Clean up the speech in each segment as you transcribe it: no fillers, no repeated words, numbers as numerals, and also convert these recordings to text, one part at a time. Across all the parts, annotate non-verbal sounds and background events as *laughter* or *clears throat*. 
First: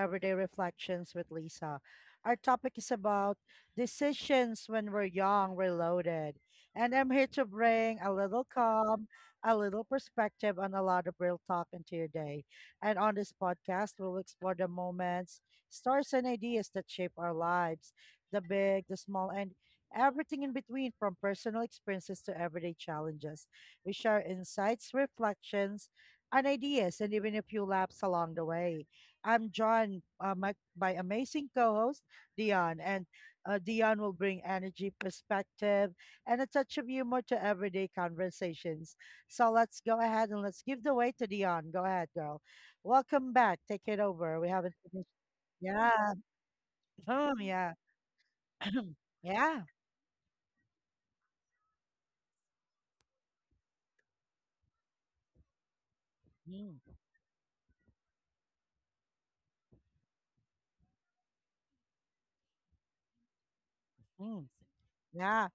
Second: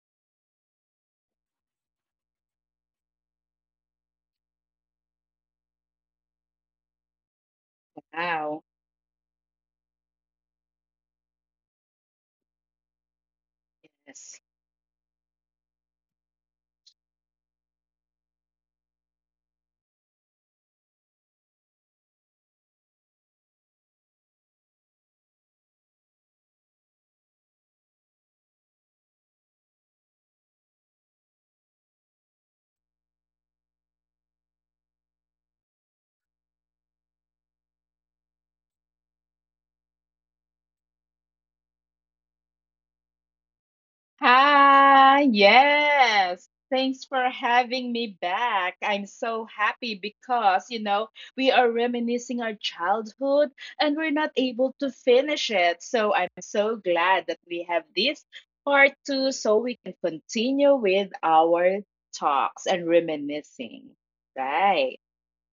Everyday Reflections with Lisa. Our topic is about decisions when we're young, reloaded. And I'm here to bring a little Wow. calm, a little perspective, and a lot of real talk into your day. And on this podcast, we'll Yes. explore the moments, stories, and ideas that shape our lives, the big, the small, and everything in between, from personal experiences to everyday challenges. We share insights, reflections, and ideas, and even a few laughs along the way. I'm joined by amazing co-host Dion, and Dion will bring energy, perspective, and a touch of humor to everyday conversations. So let's go ahead and let's give the way to Dion. Go ahead, girl. Welcome back. Take it over. We haven't finished. Hi. Yeah. Yes. Thanks for Mm, yeah. having me back. *clears throat* I'm so Yeah. happy because, you know, we are reminiscing our childhood and we're not able to finish it. So I'm so Mm, glad that we have this part two so we can continue with our talks and reminiscing. mm, Right. yeah.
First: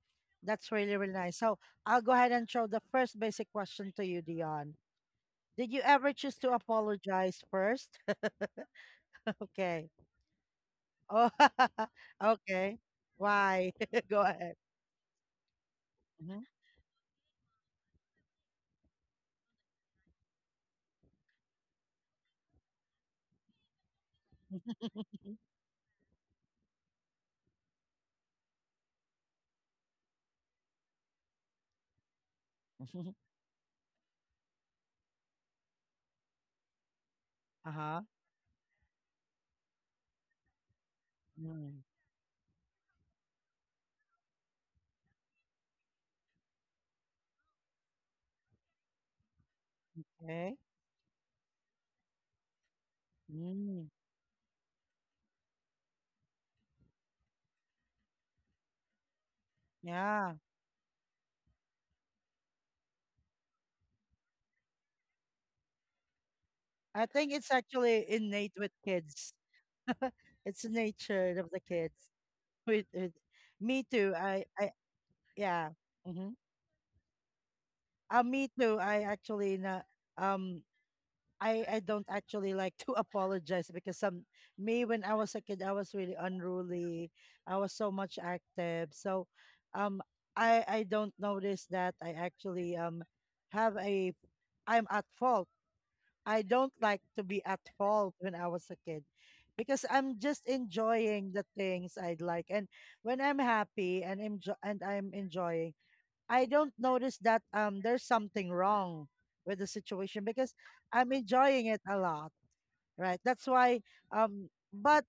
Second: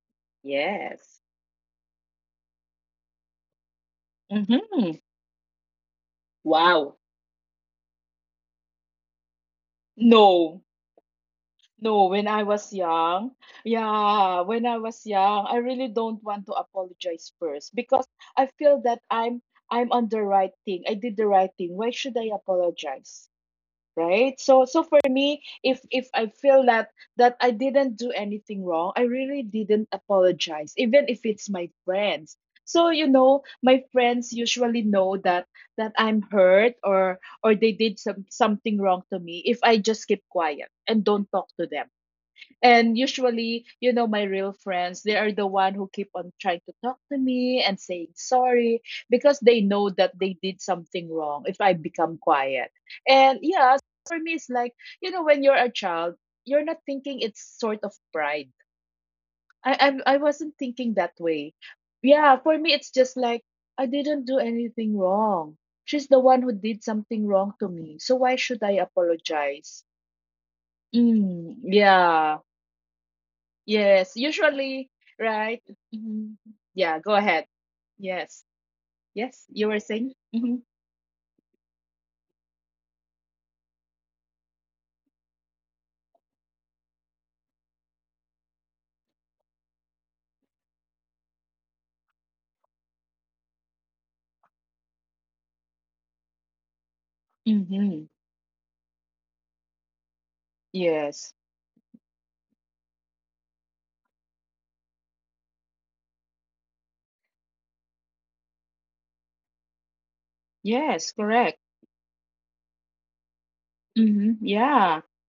That's really, really Yes. nice. So I'll go ahead and show the first basic question to you, Dion. Mm-hmm. Did you ever choose to Wow. apologize first? *laughs* Okay. No. Oh, *laughs* No, when I was okay. young, Why? *laughs* Go yeah, ahead. when I was young, I really don't Mhm. want to apologize first because I feel that I'm on the right thing. I did the right thing. Why should I apologize? Right? So for me, if I feel that I didn't do anything wrong, I really didn't apologize, even if it's my friends. So you *laughs* know, my friends usually know that I'm hurt or they did Uh-huh. something wrong to me if I just keep quiet and don't talk to Mm. them and usually, you know, my real friends, they are the one who keep on trying to talk to me and saying sorry because they know that they did Okay. something wrong if I become quiet. And yeah, Mm. for me, it's like, you know, when you're a child, you're not thinking it's sort of pride. I Yeah. wasn't thinking that way. Yeah, for me, it's just like, I didn't do anything wrong. She's the one who did I something think wrong to it's me. So actually why should I innate with kids. apologize? *laughs* It's the Mm, nature of the kids. yeah. With me Yes, too. I usually, right? yeah. Mhm. Mm-hmm. Yeah, go ahead. Yes. Me too. I Yes, you actually were not, saying? Mm-hmm. um I don't actually like to *laughs* apologize because some me, when I was a kid, I was really unruly. I was so much active. So um I don't notice that I actually have a, I'm at fault. I don't like to be at Mm-hmm. fault when I was a kid because I'm just Yes. enjoying the things I'd like, and when I'm happy and enjoy and I'm enjoying, I don't notice that there's something wrong with the situation because Yes, I'm correct. enjoying it a lot, right? That's why, Mm-hmm. um Yeah. but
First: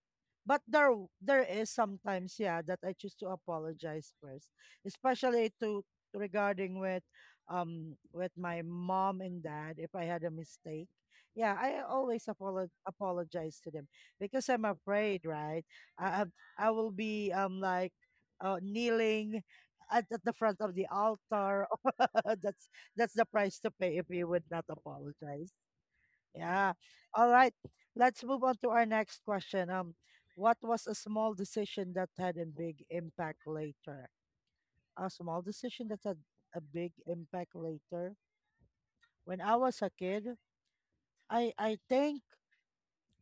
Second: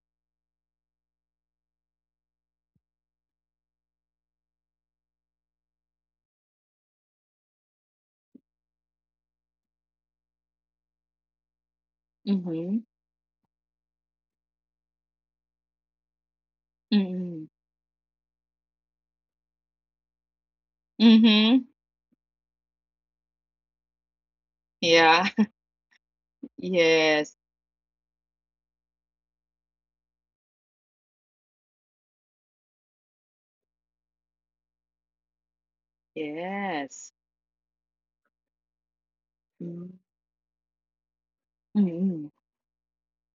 but there w- there is sometimes, yeah, that I choose to apologize first, especially to, regarding with, with my mom and dad. If I had a mistake, yeah, I always Mm-hmm. Apologize to them because I'm afraid, right? i I will be Mm-hmm. Like kneeling at the front of the Mm-hmm. altar. *laughs* that's that's the price to pay if you would not Yeah. *laughs* apologize, yeah. Yes. All right. Let's move on to our next question. What was a small decision that had a big impact later? A small decision that had a big Yes. impact later. When I was a kid, I Mm-hmm. think,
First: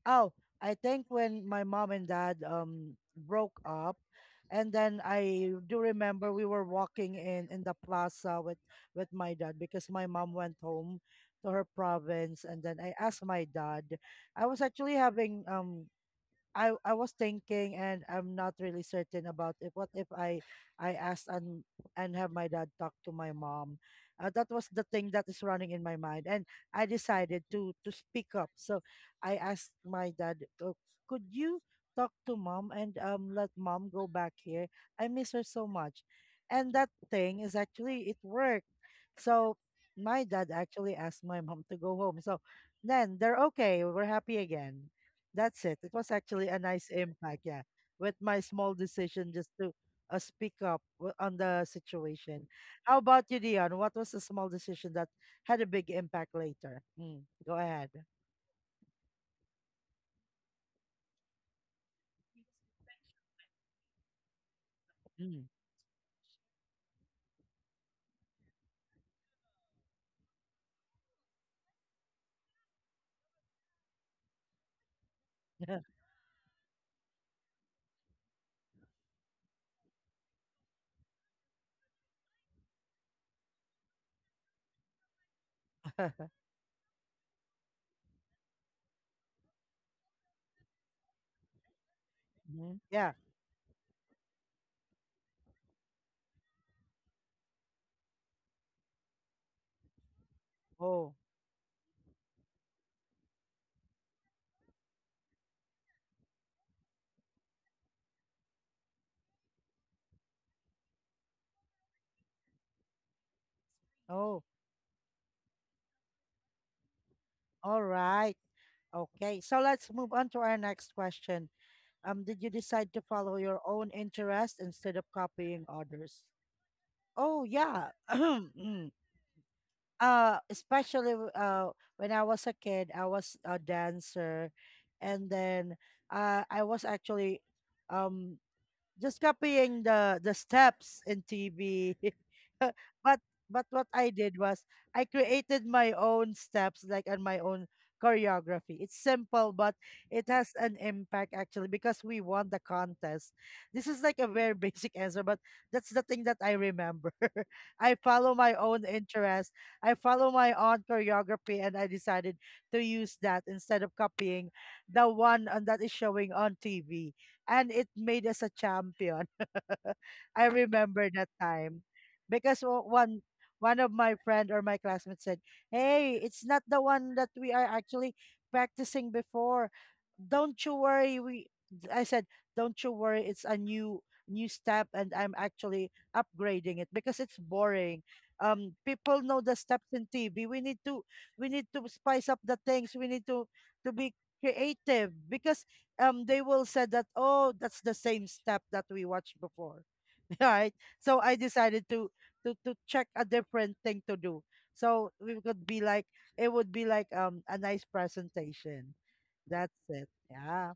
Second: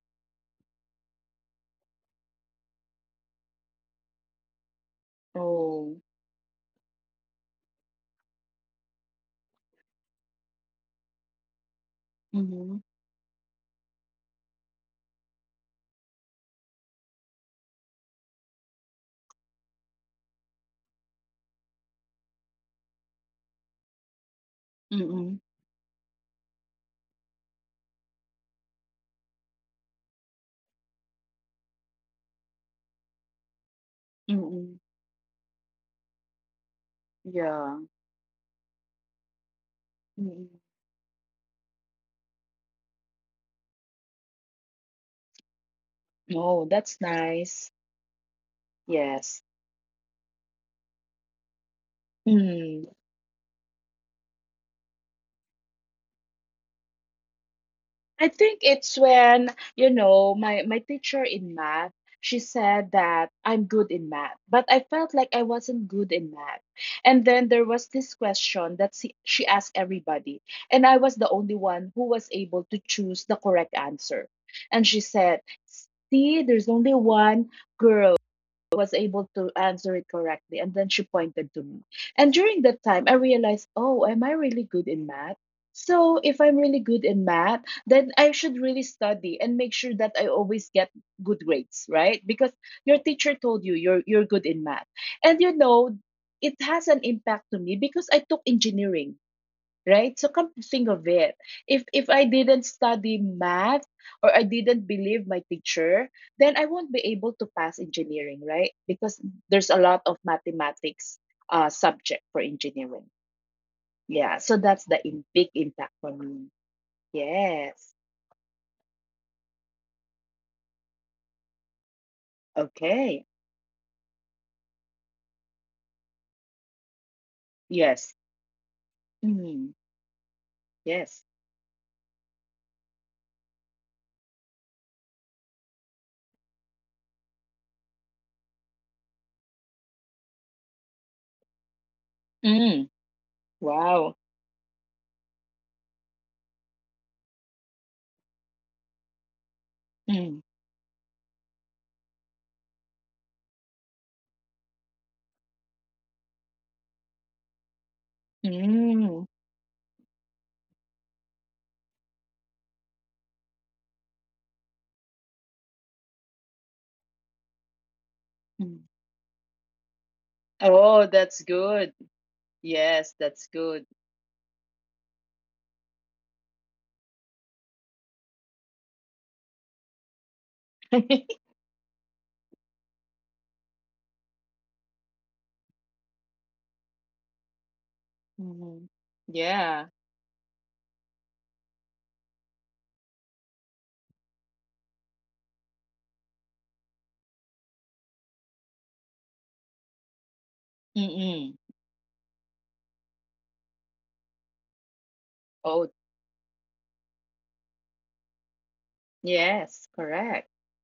oh, I think when my mom and dad broke up, and then I do Oh. remember we were walking in the plaza with my dad because my mom went home to her province, and Mm-hmm. then I asked my dad. I was actually having I was thinking, and I'm not really certain about it. What if I, I asked and have my dad talk to my mom? That was the thing that Mm-hmm. is running in my mind, and I decided to speak up. So I asked my dad, could you talk to mom and let mom go back here? Mm-hmm. I miss her so much." And that thing is Yeah. actually, it worked. So my Mm-hmm. dad actually asked my mom to go home. So then they're okay. We're happy again. That's it. It was actually a Oh, nice that's impact, yeah, nice. with my small decision Yes. just to speak up on the situation. Mm-hmm. How about you, Dion? What was the small decision that had a big impact later? Mm, go ahead. I think it's when, you know, my teacher in math, she said that I'm good in math, but I felt like I Mm. wasn't good in math. And then there was this question that she asked everybody, and I was the only one who was able to choose the correct answer. And she said, *laughs* "See, there's only one girl was able to answer it correctly." And then she pointed to me. And during that time, I realized, oh, am I really good in math? So if I'm really good in math, then I should really study and make sure that I always get good grades, right? Because Mhm. your Yeah. teacher told you you're good in math. And you know, it has an impact to me because I took engineering, right? So come to think of Oh, it, if I didn't study math or I didn't believe my teacher, then I won't be able to pass engineering, right? Because there's a lot of mathematics subject for engineering. Yeah, oh, so that's the big impact for me. all Yes. right. Okay. So let's move on to our next question. Did you decide to Okay. follow your own interest instead of copying others? Oh, yeah. Yes. *clears throat* Mm. Yes. especially when I was a kid, I was a dancer, and then I was actually um just copying the steps in TV. *laughs* Mm. but but what Wow. I did was I created my own steps like and my own choreography. It's simple but it Mm. has an impact actually because we won the contest. This is like a very *laughs* basic answer but that's the thing that I remember. *laughs* I follow my own Mm. interest. I follow my own choreography and I decided to use that instead of copying the one on, that is showing on TV, and it made us a Mm. champion. *laughs* I Oh, remember that's that good. time because Yes, that's good. one *laughs* of my friend or my classmates said, "Hey, it's not the one that we are actually practicing before. Don't you worry." We I said, "Don't you worry. It's a new step, and I'm actually upgrading it because it's boring." Mm. People know the Yeah. steps in TV. We need to spice up the things. We need to be creative because they will said that oh that's the same step that we watched before. *laughs* Right, so I Mm-mm. decided to check a different thing to do so we could Oh, be like, it would be like a nice presentation. yes, That's it, correct. yeah.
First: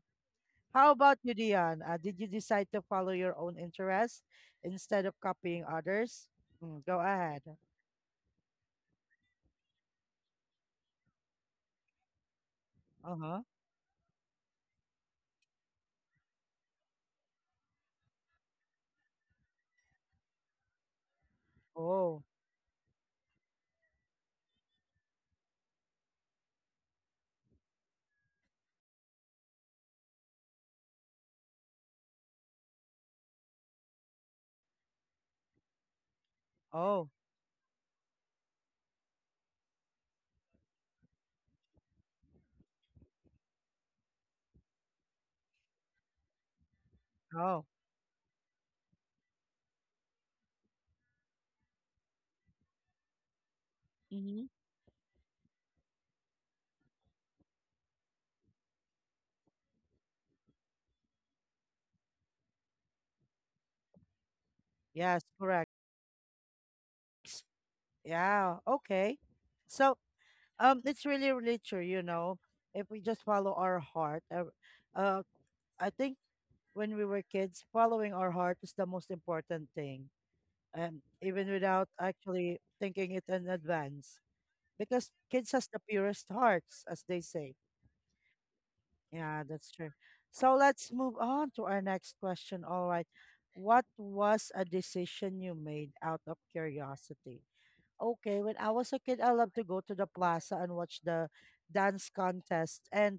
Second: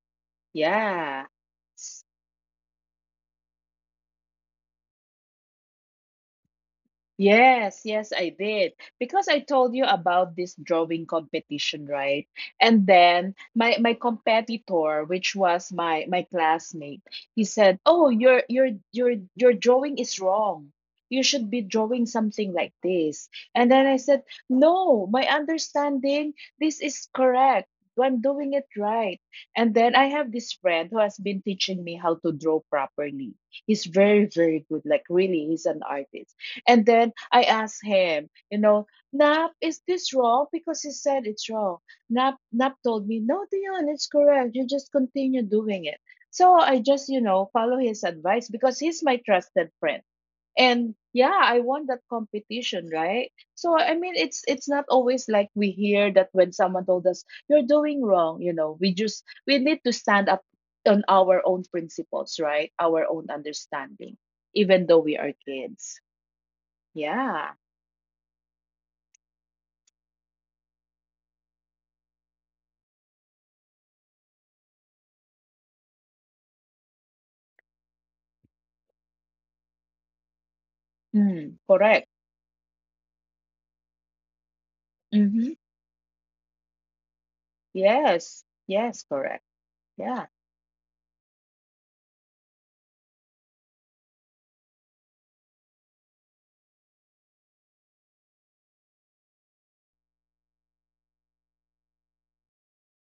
How about Yeah. you, Dion? Uh, did you decide to follow your own interests instead of copying others? Mm, go ahead. Yes, yes, I did. Because I told you about this drawing competition, right? And then Uh-huh. my competitor, which was my classmate, he said, "Oh, your drawing is wrong. You should be drawing Oh. something like this." And then I said, "No, my understanding, this is correct. I'm doing it right." And then I have this friend who has been teaching me how to draw properly. He's very, very good. Like really, he's an artist, and Oh. then I asked him, you know, Nap, is this wrong? Because he said it's wrong. Nap told me, no, Dion, it's correct. You just continue doing it. So I just, you know, Oh. follow his advice because he's my trusted friend. And yeah, I won that competition, right? So I mean, it's Mm-hmm. it's not always like we hear that when someone told us you're doing wrong, you know, we need to stand up on our own principles, right? Our own understanding, even though we Yes, are correct. kids. Yeah. Yeah, okay. So, it's really really true, you know, if we just follow our heart, uh I think when we were kids, following our heart is the most important thing, even Mm, without correct. actually thinking it in advance, because kids Mm-hmm. has the purest hearts, as they say. Yes. Yes, Yeah, correct. that's true. Yeah. So let's move on to our next question. All right, what was a decision you made out of curiosity? Okay, when I was a kid, I loved to go to the plaza and watch the dance contest. And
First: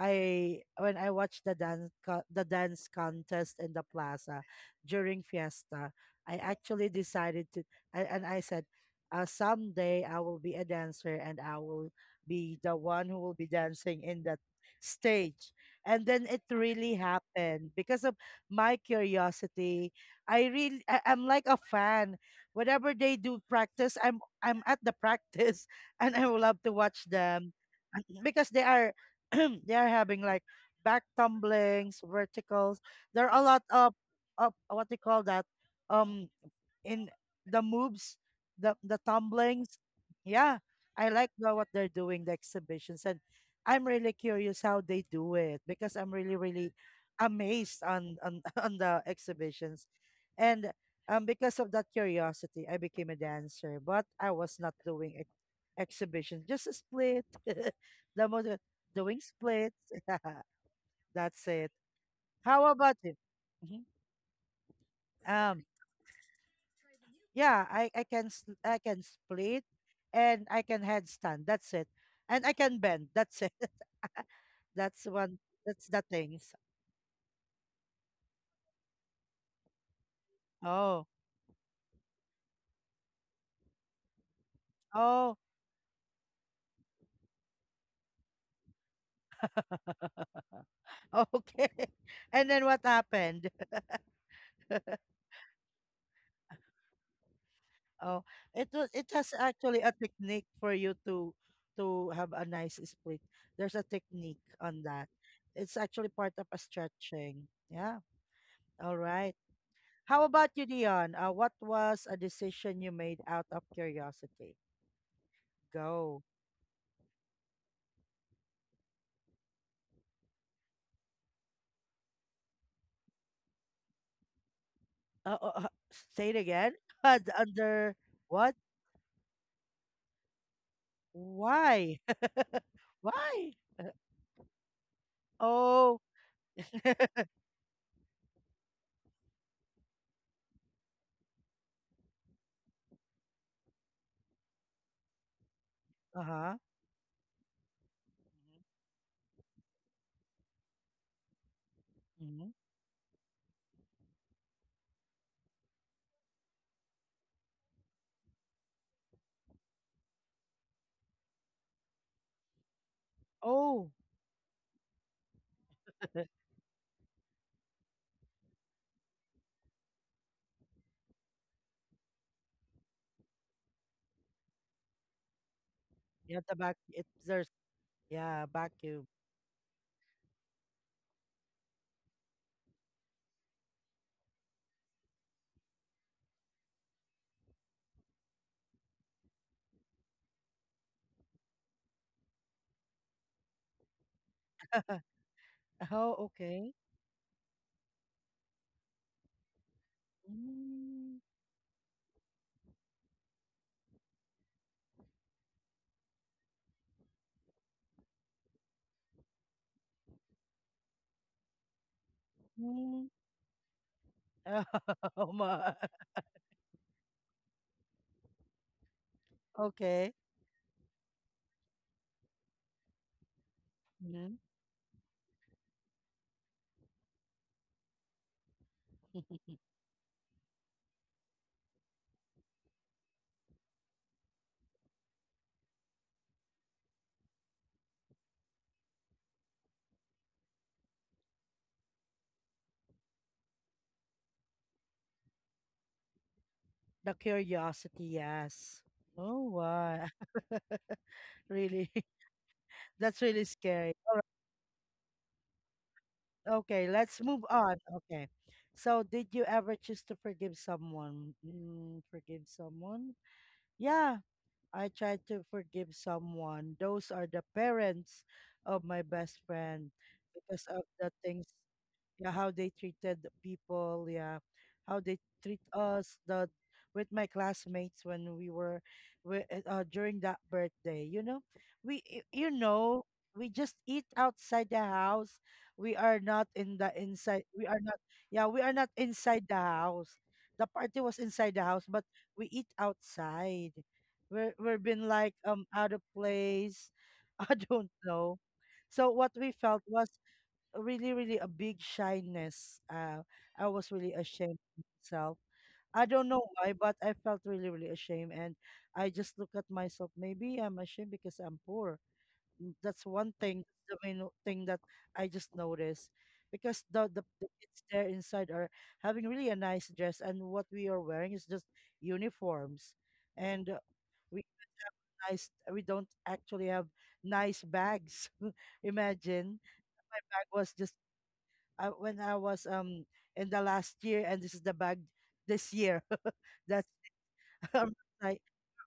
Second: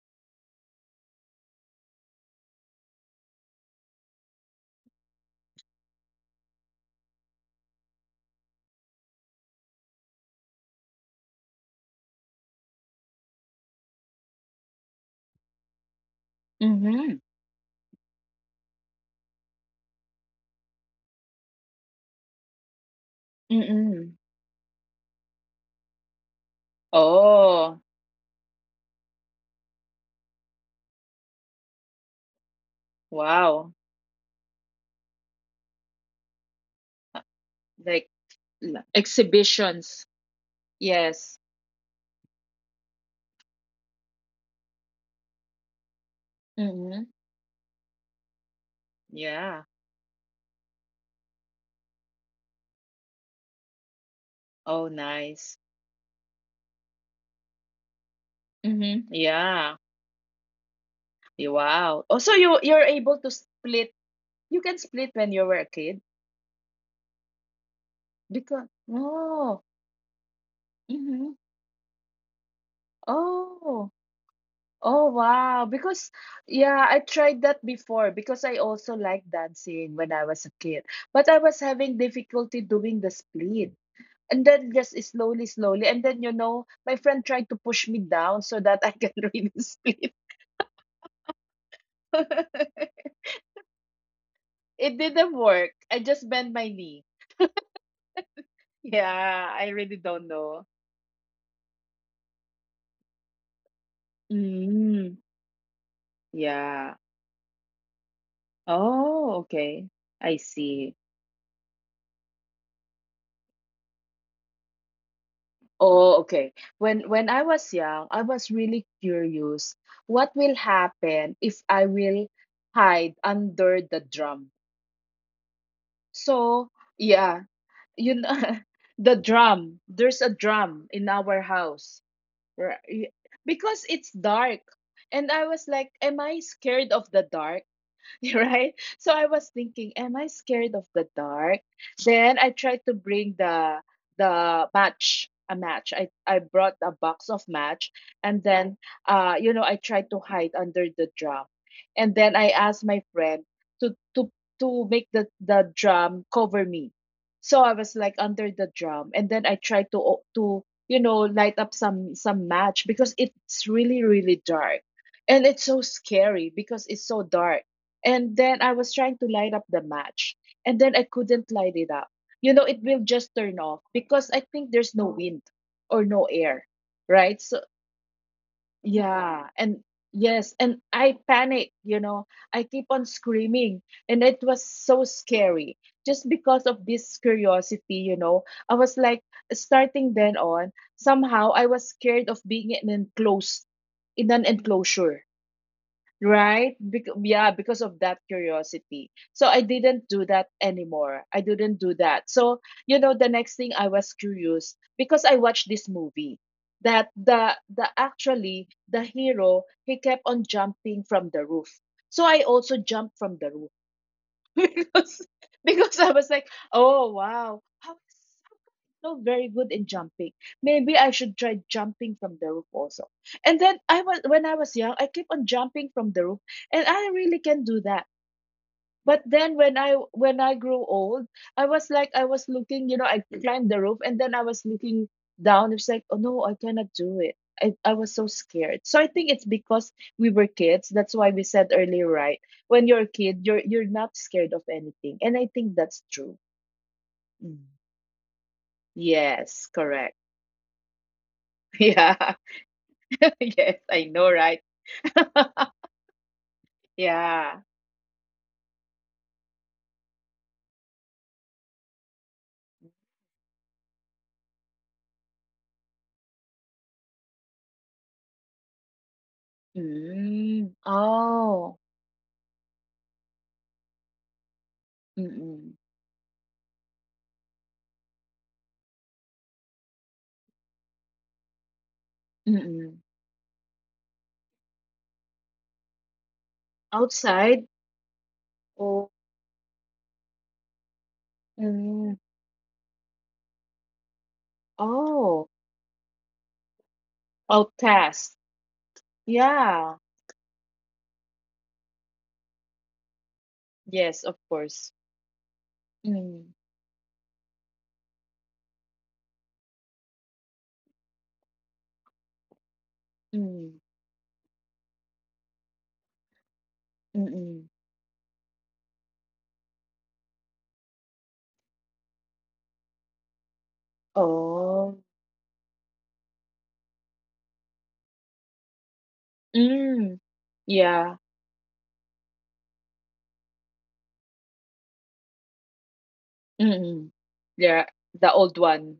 I, when I watched the dance contest in the plaza during fiesta, I actually decided to, I, and I said, someday I will be a dancer and I will be the one who will be dancing in that stage. And then it really Mm-hmm. happened because of my curiosity. I really, I, I'm like a fan. Whatever they do practice, Mm-mm. I'm at the practice. *laughs* And I would love to watch them, Oh, because they are *clears throat* they are having like back tumblings, verticals. There are a lot wow. of what they call that, um in the Like moves, the tumblings. exhibitions. Yeah, I like Yes. the, what they're doing, the exhibitions, and I'm really curious how they do it because I'm really really Mm-hmm. amazed on *laughs* on the Yeah. exhibitions. And because of that curiosity, I became a dancer, but I was not Oh, doing nice. exhibition, just a split. *laughs* The most, Mm-hmm. doing Yeah. splits. *laughs* That's it. Wow. Oh, so you How you're about able you? to Mhm. split. You can split when you were a Um, kid yeah, because I can oh. split and I can Mm-hmm. headstand. That's it. And I can bend. That's it. Oh. *laughs* Oh That's one. wow, That's because the things. yeah, I tried that before because I also like dancing when I was a kid. Oh, But I was having difficulty doing the split. And then just slowly, oh, slowly. And then you know, my friend tried to push me down so that I can *laughs* really split. *laughs* okay. *laughs* And then what *laughs* happened? It *laughs* didn't work. I just bent my knee. Oh, it has Yeah, I actually really a don't technique know. for you to have a nice split. There's a technique on that. Mm, It's actually part of a yeah. stretching. Yeah. All Oh, right. okay. How I about you, see. Dion? What was a decision you made out of curiosity? Oh, Go. okay. When I was young, I was really curious what will happen if I will hide under the drum. Uh, uh, uh, say it So, again. *laughs* Yeah, the under you know, what? *laughs* the drum, there's a drum in our house, Why? right? *laughs* Why? Because it's dark. And I was like, Oh. am I scared of the *laughs* dark? *laughs* Right? So I was thinking, am I scared of the dark? Then I tried to bring the match, a match. I Uh I huh. brought a box of match, and then you know I tried to hide under the drum, and then I Hmm. asked my friend to to to make the drum cover me. So I was like under the drum, and then I tried to you know light up some match because it's Oh. really really dark, and it's so *laughs* scary because it's so dark. And then I was trying to light up the match, and then I couldn't light it up. You know, it will just turn off because I think there's no wind or no Yeah, the air, back. Right? there's, So, yeah, vacuum. yeah, and yes, and I panic, you know, I keep on screaming, and it was so scary just because of this curiosity, you know. I was like, starting then on, somehow I was scared of being in an enclosure. Oh, Right? okay. Yeah, because of that curiosity. So I didn't do that Mm, anymore. I didn't do that. So, you know, the next thing I was curious because I watched this movie that the hero he kept on jumping from the roof. So I also mm. jumped from the roof *laughs* *laughs* because Oh, ma, because I was like, "Oh, wow. How not very good in okay. jumping. Maybe I should try jumping from the roof also." And then I was when Mhm. I was young, I keep on jumping from the roof, and I really can do that. But then when I grew old, I was like I was looking, you know, I climbed the roof and then I was looking down. It's like, oh no, I cannot do it. I was so scared. So I think it's because we were kids. That's why we said earlier, right? When you're a kid, you're not scared of anything. And I think that's true. The Mm. curiosity, yes. Oh, Yes, wow. correct. *laughs* Really, *laughs* *laughs* Yeah. that's really *laughs* Yes, scary. I know, right? *laughs* Okay, let's move Yeah. on. Okay. So, did you ever choose to forgive someone? Mm, forgive someone? Yeah, I tried to forgive someone. Those are the parents of my best friend because Mm. of the things. Oh. Yeah, how they treated the people, yeah, how they treat Mm-mm. us, the with my classmates when we were during that birthday, you know, you Mm-mm. know, we just eat outside the house. We are not in the inside, Outside? we are not, yeah, we are not Oh. inside the house. The party was inside the house but Mm. we eat outside. We're been like Oh. Out of place. *laughs* I don't Outcast. know. So what we felt Yeah. was really, really a big shyness. I was really Yes, of ashamed course. of myself. I don't know Mm. why, but I felt really, really ashamed. And I just look at myself, maybe I'm ashamed because I'm poor. Mm, that's one thing, Mm. the thing that I just noticed. Because the, the Mm-mm. kids there inside are having really a nice dress, and what we are wearing is just uniforms. And we Oh. nice we don't actually have nice bags. *laughs* Imagine, Mm. my bag was just Yeah. When I was in the last year, and this is the bag this year. *laughs* That's Mm-mm. Yeah. *laughs* um, The like, old one.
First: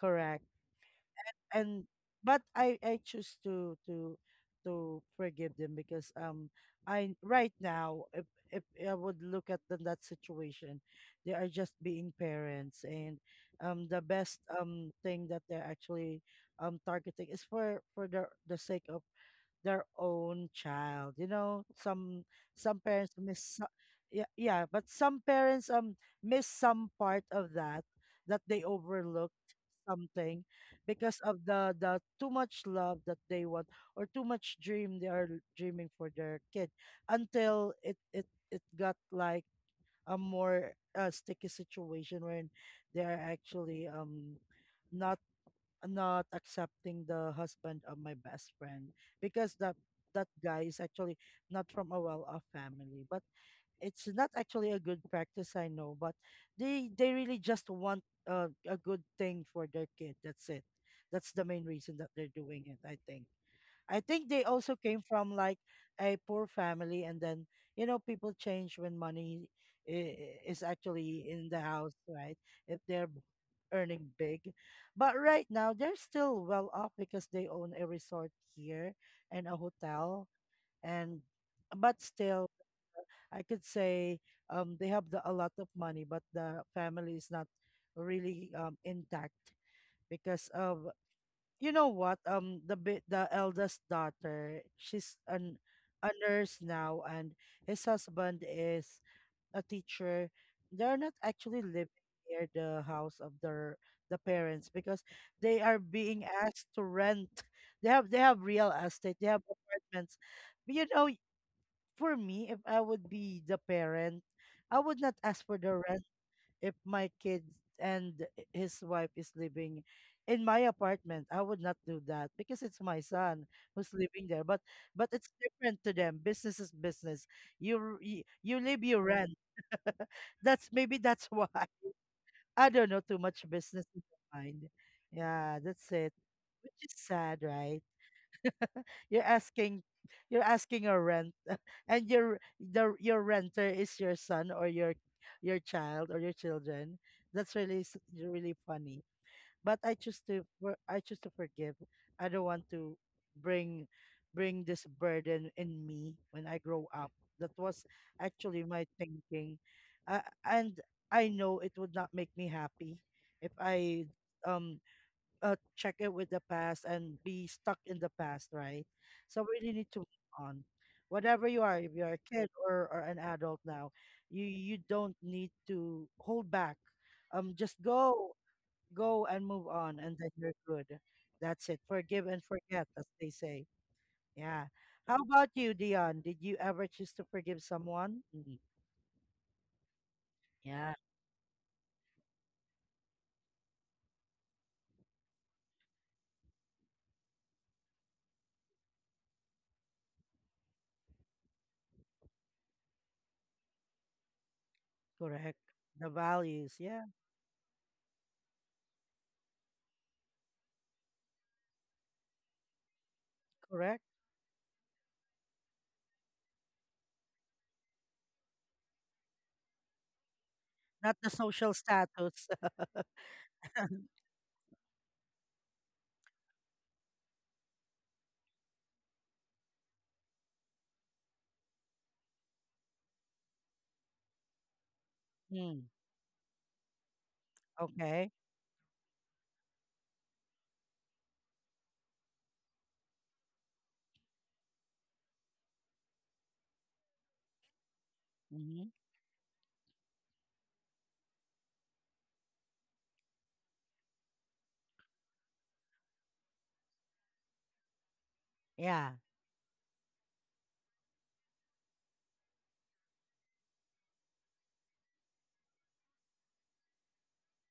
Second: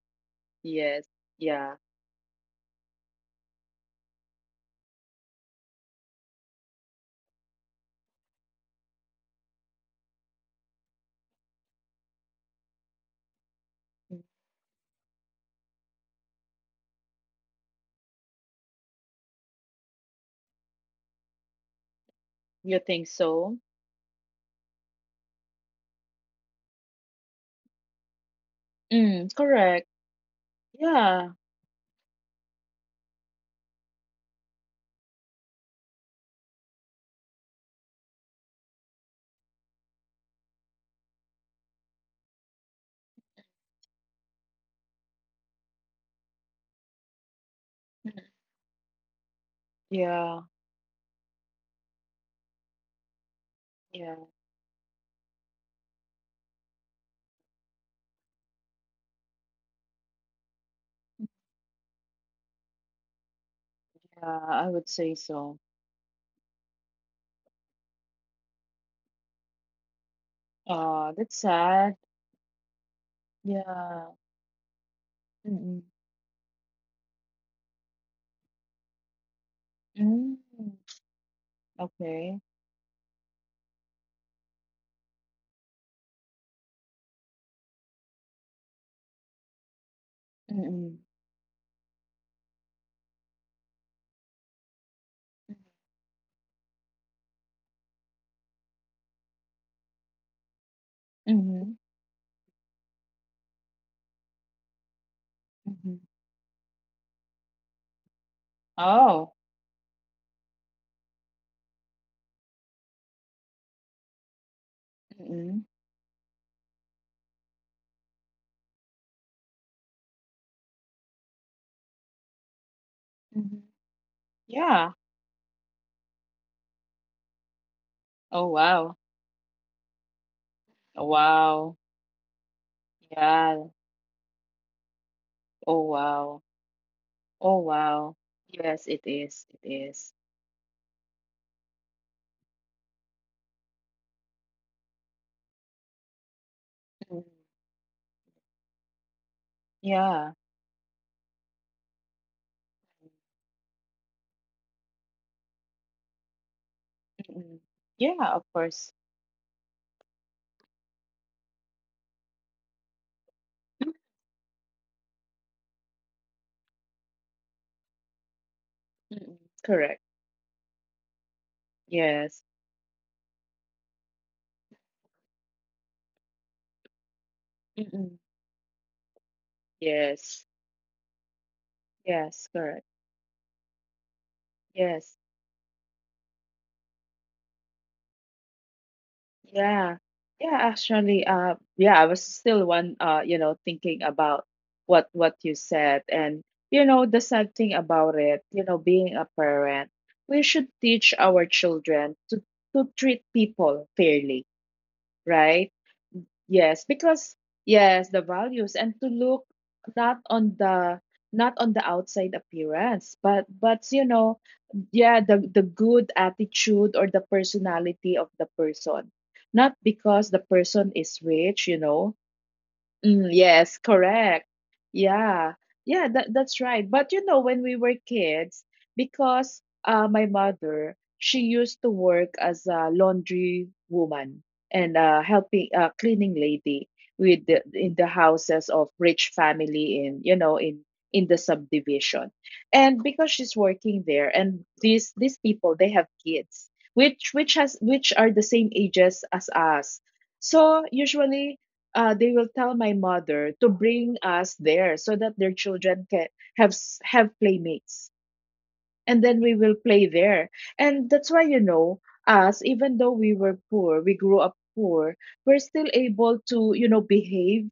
correct. Yes. Yeah. And but I choose to forgive them because I right now if I would look at them that situation, they are just being parents, and the Mm. best thing that they're actually targeting is for for the sake of their own child. You know, some You some think parents miss so? so- yeah, yeah, but some parents miss some part of that that they Mm. overlooked Correct. something Yeah. because of the too much love that they want or too much dream they are dreaming for their kid until it got like a more sticky situation wherein they are actually not not accepting the husband of my best friend because that Yeah. guy is actually not from a well-off family, but it's Yeah. not actually a good practice, I know, but they really just want a good thing for their kid, that's it. That's the main reason that they're doing it, I think. I think Yeah. they I also would came say from like so. a poor family, and then you know people change when money is Oh, actually that's in the house, sad. right? If they're Yeah. earning big, but right now Mm-mm. they're still well off because they own a resort here and a hotel, Mm. and but Okay. still I could say they have a lot of money, but the family is not really intact because of Mm-mm. you know what the eldest daughter, she's an a nurse now, and his husband is a teacher. They're not actually Mhm. living near the house of their the parents because they are Mhm. being asked to rent. They have they have real estate, Oh. they have apartments, but you know, for me, if I would be the parent, I would not ask Mm-mm. for the rent. If my kid and his wife is living in my apartment, I would not do that because it's my son Mhm. who's living there, Yeah. but it's different to them, business is business. You Oh, you live, wow. you rent. *laughs* That's, maybe Oh, that's why. wow. *laughs* I don't know, too much Yeah. business in my mind. Yeah, Oh, that's it. wow. Which is sad, Oh, right? wow. Yes, it You're is. It asking, is. you're asking a rent, *laughs* and your, the your renter is your son or your child or your children. Mm. That's really really funny. But I choose Yeah. to I choose to forgive. I don't want to bring bring this burden in me when I grow up. That Mm-mm. was Yeah, of actually my course. thinking. And I know it would not make me happy if I um check it with the past and be stuck in the past, right? Mm-mm. So we really need Correct. to move on. Whatever you are, if you're a Yes. kid or an adult now, you don't need to hold back. Just Mm-mm. go go and move on, and then Yes. you're good. That's it. Forgive and Yes, correct. forget, as they say. Yeah. Yes. How about you, Dion? Did you ever choose to forgive someone? Mhm. Yeah. Yeah, Yeah, actually, yeah, I was still one, you know, thinking about what you said, and you know, the sad thing about it, you know, being a parent, we should teach our children to treat people fairly, correct. right? The values. Yes, Yeah, because yes, the values and to look not on the not on the outside appearance, but correct. you know, yeah, the good attitude or the personality of the person, not because the person Not is the rich, social you know. status. *laughs* Mm, yes, correct. Yeah. Yeah, that's right. But you know, when we were kids, because my mother, she used to work as a laundry woman, and helping Mm, cleaning lady with in the okay. houses of rich family in, you know, in the subdivision. And because she's working there, and these people, they have kids which are the same ages as us. So usually they will tell my mother to bring us there so that their children can have playmates, Yeah. and then we will play there. And that's why, you know, us, even though we were poor, we grew up poor, we're still able to, you know, behave,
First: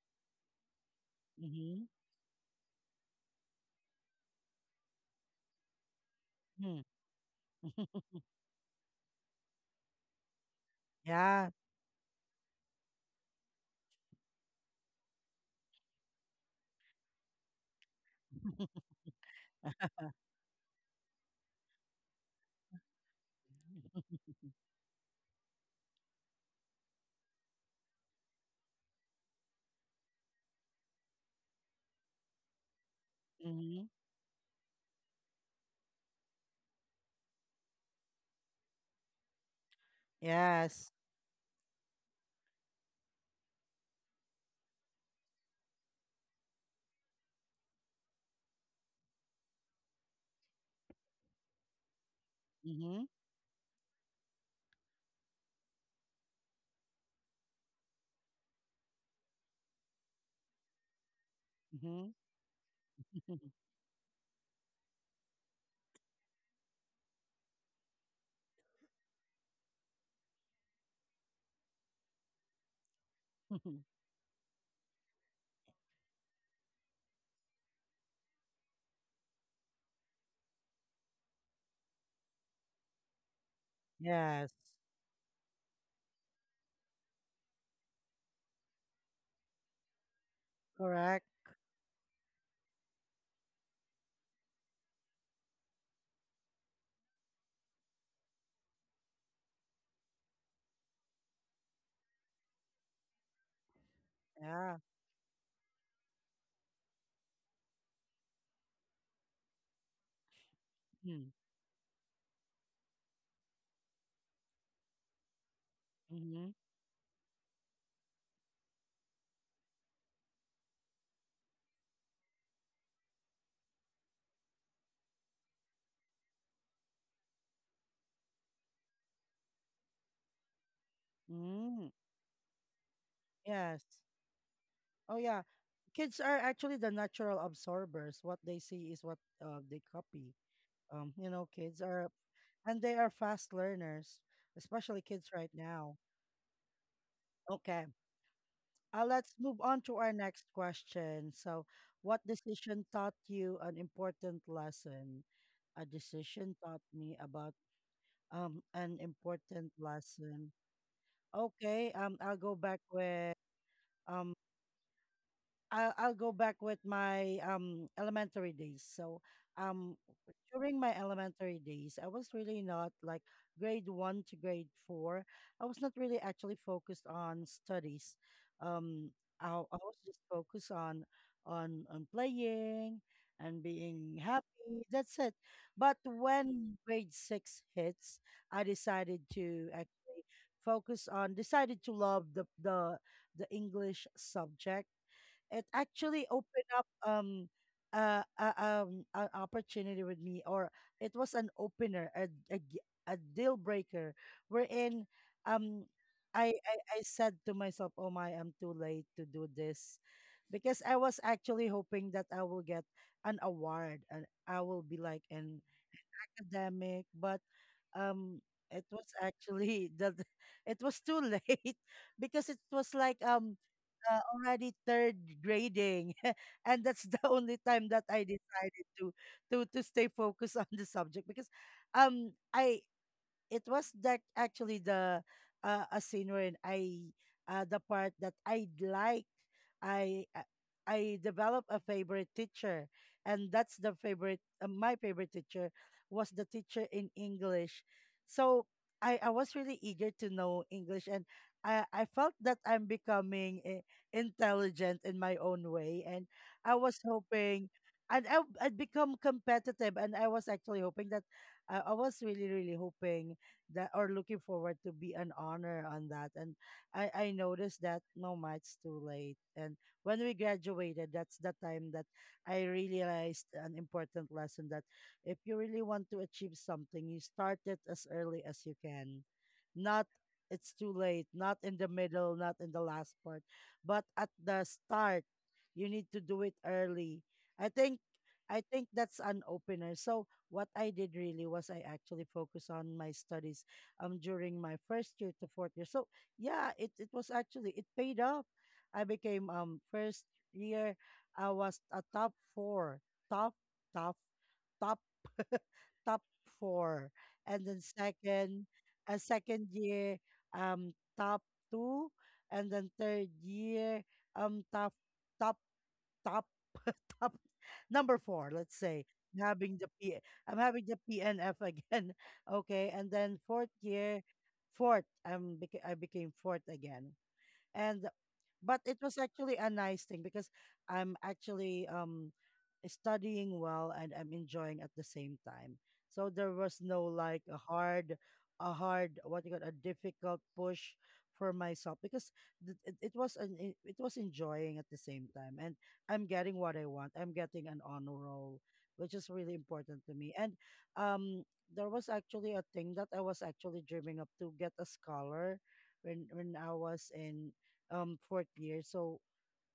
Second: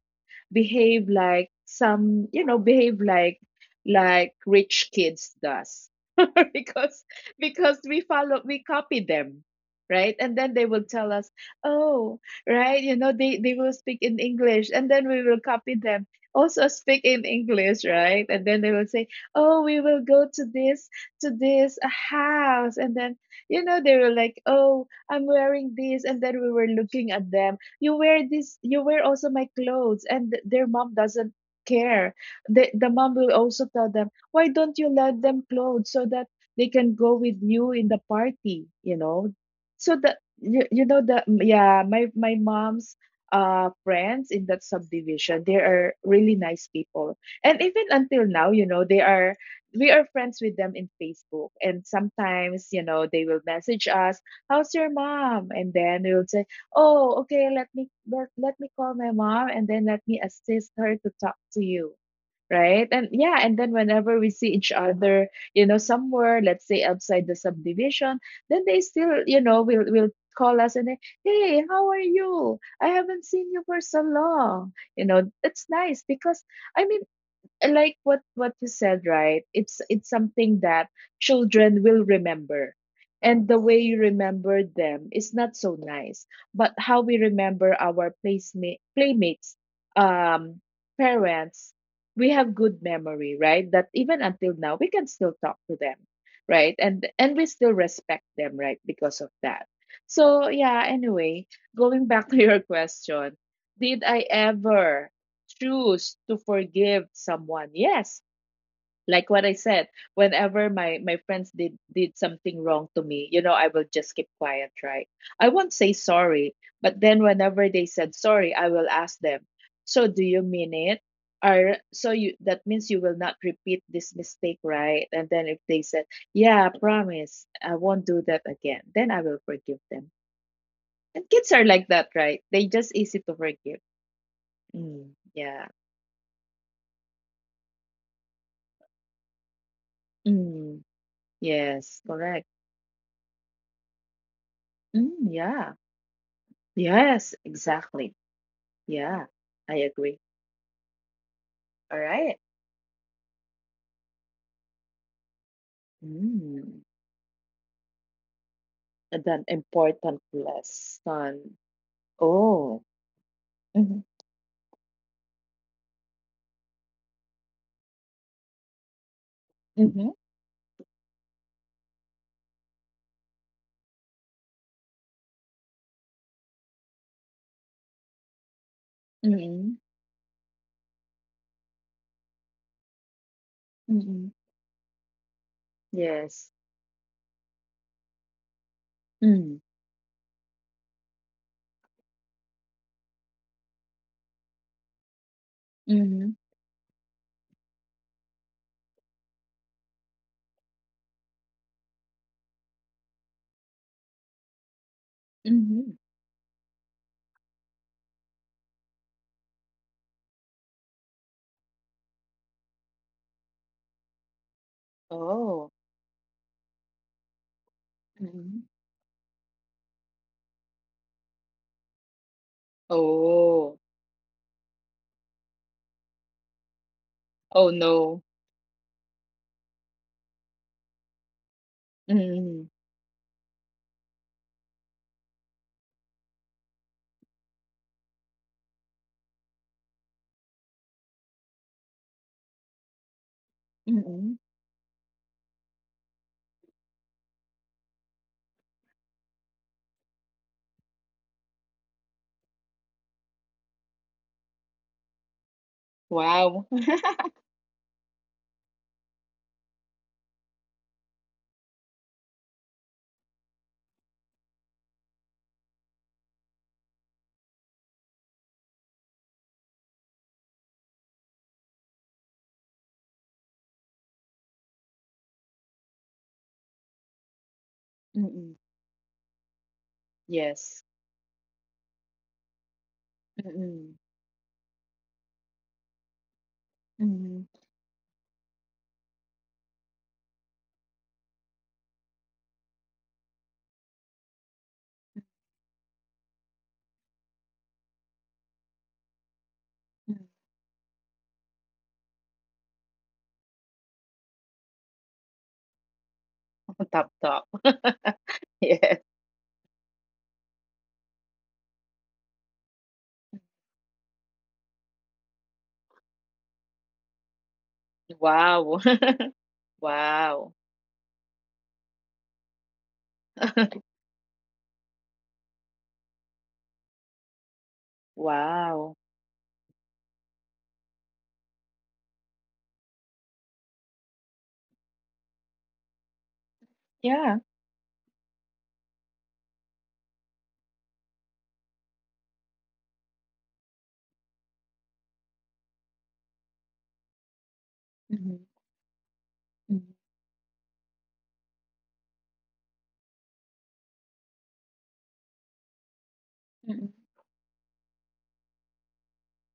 behave like Mm-hmm. some you know behave like rich kids does. *laughs* Hmm. because because we copy them, right? And then they will *laughs* tell us, Yeah. oh, right, you know, they will speak in English, and then we will copy them, also speak in English, right? And then they will *laughs* say, oh, we will go to this, to this house. And then, you know, they were like, oh, I'm wearing this, and then we were looking at them, you wear this, you wear also my clothes, and their mom doesn't care. The mom will also Mm-hmm. tell them, why don't you let them clothes so that they can go with you in the party, you know? So the Yes. My mom's friends in that subdivision, they are really nice people. And even until now, you know, they are, we are friends with them in Facebook, and sometimes, you Mm-hmm. know, they will message us, how's your mom? And then we will say, "Oh, okay, let me call my mom and then let me assist her to talk to you." Mm-hmm. Right? And yeah, and then whenever we see each other, you know, somewhere, let's say outside the subdivision, then they still, you know, will call us, and then, "Hey, how are you? I haven't seen you for *laughs* so long." You know, it's nice because, I mean, and like what you said, right? It's something that children will remember, and the way you Yes. remember them is not so nice. But how we remember our playmates, um Correct. parents, we have good memory, right? That even until now, we can still talk to them, right? And we still respect them, right? Because of that. So yeah, anyway, going back *laughs* to your question, did I Yeah. ever choose to forgive someone? Yes, like what I said, whenever my Hmm. friends did something wrong to me, you know, I will just keep quiet, right? I won't say Mm-hmm. sorry, but then whenever they said sorry, I will ask them, "So do you mean it?" Or, so you, that means you will not repeat this mistake, right? And then if they said, "Yeah, I promise, I won't do that again," then I will forgive them. And kids are Mm-hmm. like that, right? They just easy to Yes. forgive. Oh Mm, yeah. yeah. Kids are actually the natural absorbers. What they see is what they copy. Mm. You know, kids Yes, are, correct. and they are fast learners, especially Mm, kids right yeah. now. Yes, Okay. exactly. Yeah, Let's move I on to our agree. next question. So, All what right. decision taught you an important lesson? A decision taught Mm. me about an And then important important lesson. lesson. Okay, I'll go back Oh. with Mm-hmm. um, I'll go back with my elementary days. So um Mm-hmm. during my elementary days, I was really not like grade one to grade four. I was not really actually focused on studies. Um, I Mm-hmm. was just focused on on playing and being Mm-hmm. happy. That's it. But Yes. when grade six hits, I decided Mm. to actually focus on, decided to love the English subject. It actually Mm-hmm. opened up an opportunity with me, or it was an opener, a deal breaker wherein um Mm-hmm. I said to myself, oh my, I'm too late to do this, because I was actually hoping that I will get an award and I will be like an Oh. academic, but um, Mm-hmm. it was actually *laughs* the, it was too late *laughs* because it was like Oh. Already third grading, *laughs* and that's the only time Oh that I no. decided to to stay focused *laughs* on the subject because I Mm-hmm. it was that actually the a scene wherein I the part that I like I uh, I develop a favorite teacher, and that's the favorite Mm-hmm. My favorite teacher was the teacher in English. So I was really eager to know English, and I felt that I'm becoming intelligent in my own way, and I Wow. was *laughs* hoping, and I'd become competitive, and I was actually hoping that I was really really hoping that, or looking forward to be an honor on that. And I noticed that no, ma, it's too late. And when we graduated, that's the time that I realized an important lesson, that if you really want to achieve something, you start it as early as you Mm-hmm. can. Not it's too Yes. late, not in the middle, not in the last part, but Mm-hmm. at the start, you need to do it early. I Mm-hmm. think, I think that's an opener. So what I did really was I actually focused on my studies during my first year to fourth year. So yeah, it was actually, it paid off. I became first year I was a top four, top top top *laughs* top four, Top and then top. second, *laughs* a Yes. second year um top two, and then third year top top top *laughs* top number four, let's say. Wow. I'm having *laughs* the P, I'm having Wow. the PNF again. *laughs* Okay. And then fourth *laughs* year, fourth, I'm I became fourth again. And but it was Wow. actually a nice thing because I'm actually studying well and I'm enjoying at the same time. So there was no like a Yeah. hard, a hard, what you got, a difficult push for myself because it was an, it was enjoying at the same time, and I'm getting what I want. I'm getting an honor roll, Mhm. which is really important to Mhm. me. And um there was actually a thing that I was actually dreaming up to get a scholar when I Mhm. was in fourth year, so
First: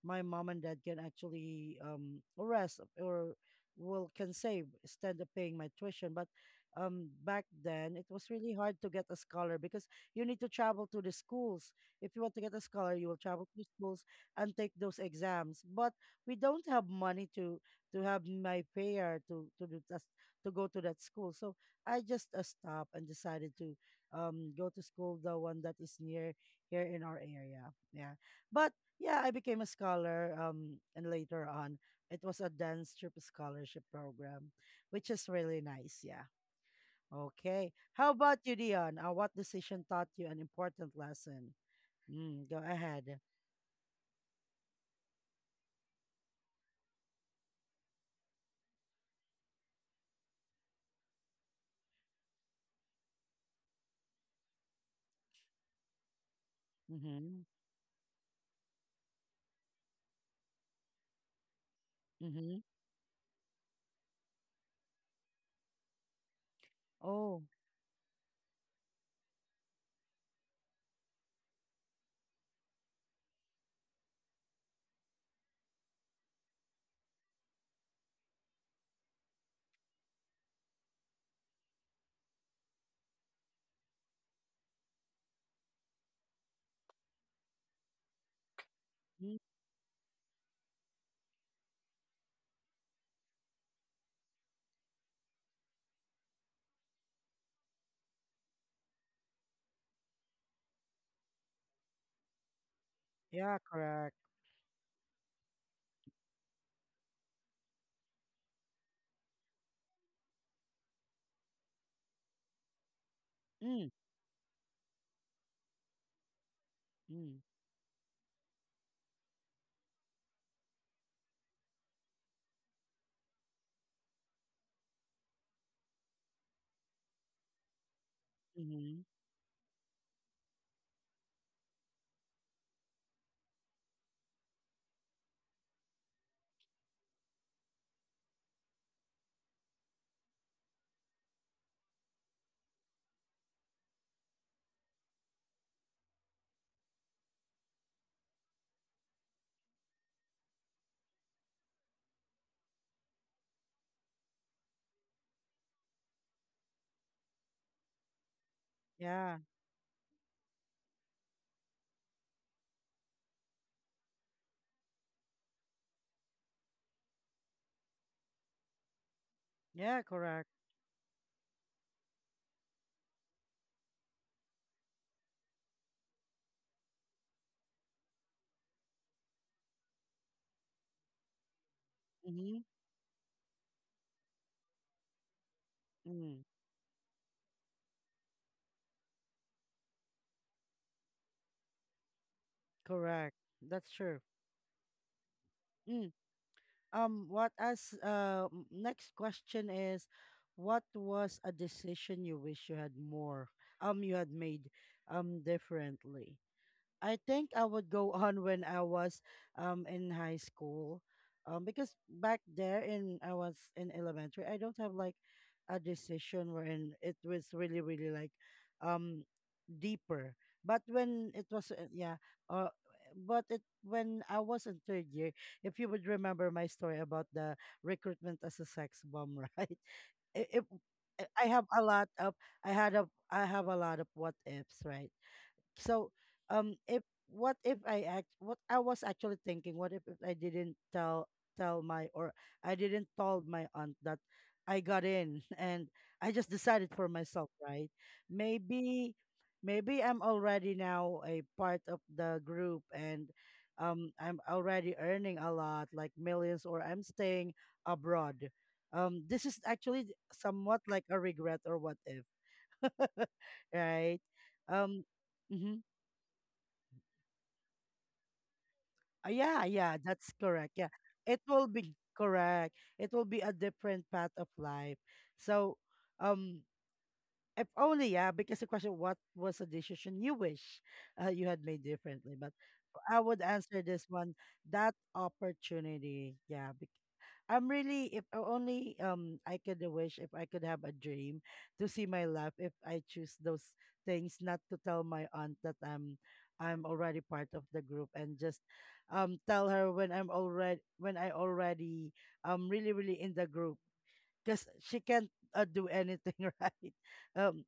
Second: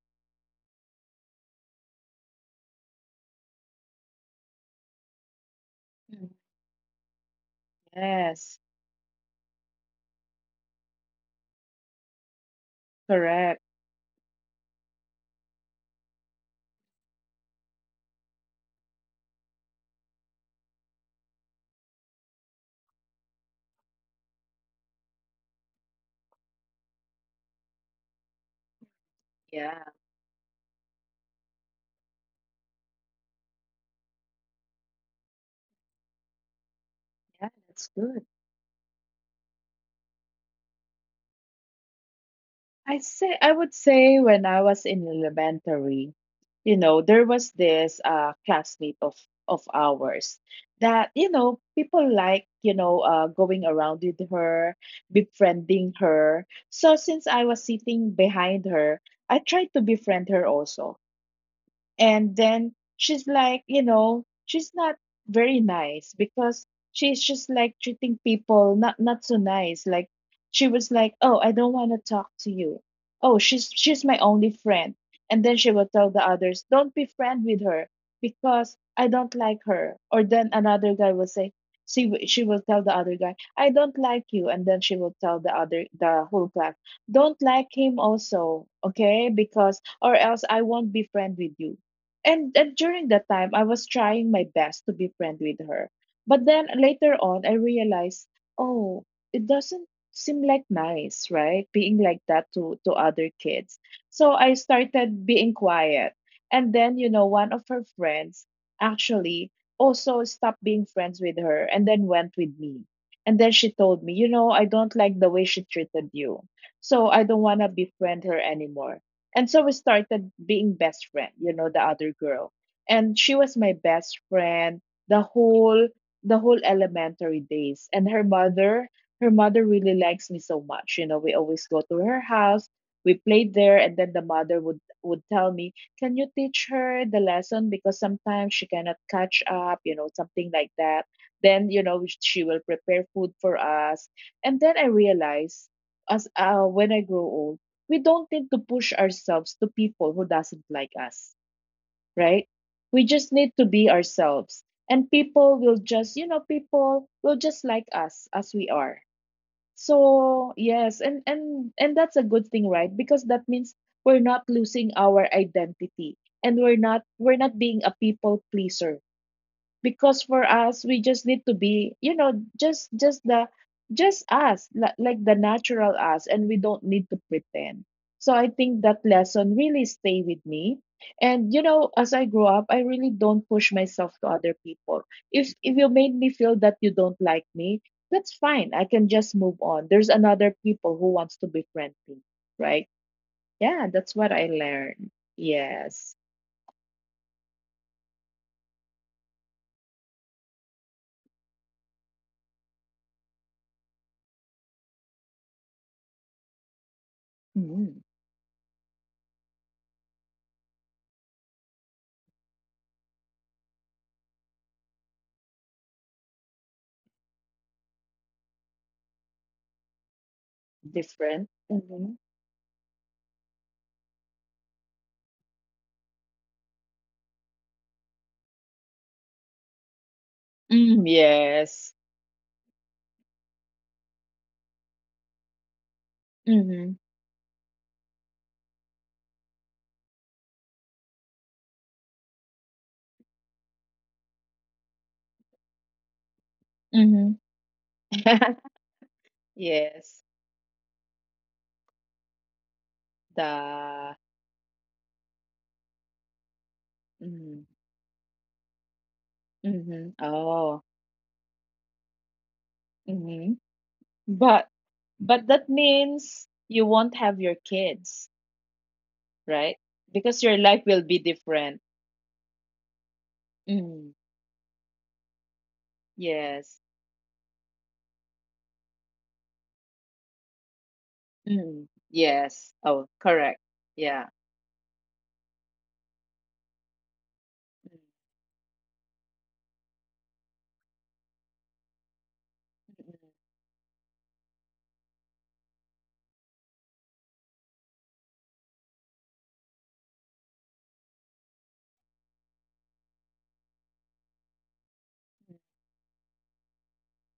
my mom and dad can actually rest or will can save instead of paying my tuition, but Mhm. Back then it was really Yes, hard to get a scholar because you need to travel to the schools. If you want to get a scholar, you will travel to correct. the schools and take those exams, but we don't have money to have my pair to do that, to go to that school. So I just stopped and decided to go to school the one that is near here in our area. Yeah, but yeah, I became a Yeah. scholar, and later on, it was a dance trip scholarship program, which is really nice. Yeah. Yeah, Okay. that's How good. about you, Dion? What decision taught you an important lesson? Mm, go I say ahead. I would say when I was in elementary, you know, there was this classmate of ours that, you know, people like, you know, going around with her, befriending her. So since I was Mm-hmm. sitting behind her, I tried to befriend her also. And then Mm-hmm. she's like, you know, she's not very nice because she's just Oh, like treating people not so nice. Like, she was like, "Oh, I don't want to talk to you." Oh, she's my only friend. And then she will tell the others, "Don't be friend with her because I don't like her." Or then another guy will say, she will tell the other guy, "I don't like you." And then she will tell the whole class, "Don't like him also, okay? mm, Because or else I won't be friend with you." And during that time, I was trying my best to be friend with her, but then later on I realized, oh, it doesn't seem like nice, right, being like that to other yeah, kids. correct. So I started being quiet. And then, you know, one of her friends actually also stopped being friends with her and then went with me, and then she told Mm, me, you know, I don't like the way she treated you, so I don't mm, want to befriend her anymore. And so we started being best friend, you know, the other girl. And she was my best friend the whole the whole elementary days. And mm-hmm. her mother really likes me so much. You know, we always go to her house, we played there, and then the mother would tell me, can you teach her the lesson? Because sometimes she cannot catch up, you know, something like that. Then, you know, she will prepare food for us. And then I realized, as when I grow old, we don't need to push ourselves to people who doesn't like us, right? We just need to be ourselves, and people will just, you know, people will just like us as we are. Yeah, So yes, and that's a good thing, right? Because that means we're not losing our identity, and we're not being a people pleaser. yeah, Because for correct. us, we just need to be, you know, just just the just us, like the natural us, and we don't need to pretend. So I think that lesson really stay with me. And you know, as I grow Mm-hmm. up, I really don't push myself to other people. If you made me Mm, feel that you don't like me, that's fine, I can just move on. There's another people who wants to befriend me, right? correct. Yeah, That's that's true. what I learned. Mm. Yes. What as next question is, what was a decision you wish you had you had made, differently? I think I would Mm, go *laughs* on when I was, in high school, because back there in I was in elementary, I don't have like a decision wherein it was really, really like, um, deeper. But when it different. was, yeah, Mhm. uh, but it when I was in third year, if you would remember my story about the recruitment as a sex bomb, *laughs* right? It, it, Mm, I have yes. a lot of, I have a lot of what ifs, right? So, Mhm. if, what if I act what I was actually thinking, what if I didn't tell my, or I didn't tell my aunt that I got in *laughs* and I just decided for Mhm. myself, right? *laughs* Maybe, maybe Yes, I'm already now a part of the group, and the I'm already earning a lot, like millions, or I'm mm, staying abroad. This is mhm. actually Oh, somewhat like a regret or what if, *laughs* mhm. right? But Um, but that mhm. means you won't have your kids, right? Yeah, yeah, Because that's your life correct. will Yeah. be It will different. be correct. It will be a different Mm, path of life. So, um, yes. if only, yeah, because the question, what was a decision you wish you had made Mm, differently? But yes. Oh, I would correct. answer this one, Yeah. that opportunity. Yeah, I'm really Mm, if only I could wish if I could have a dream to see my life if I mm, choose those things, not to tell my aunt that I'm already part of the group, and just tell her when I already really really in the group, because she can't mm. do anything *laughs* right. um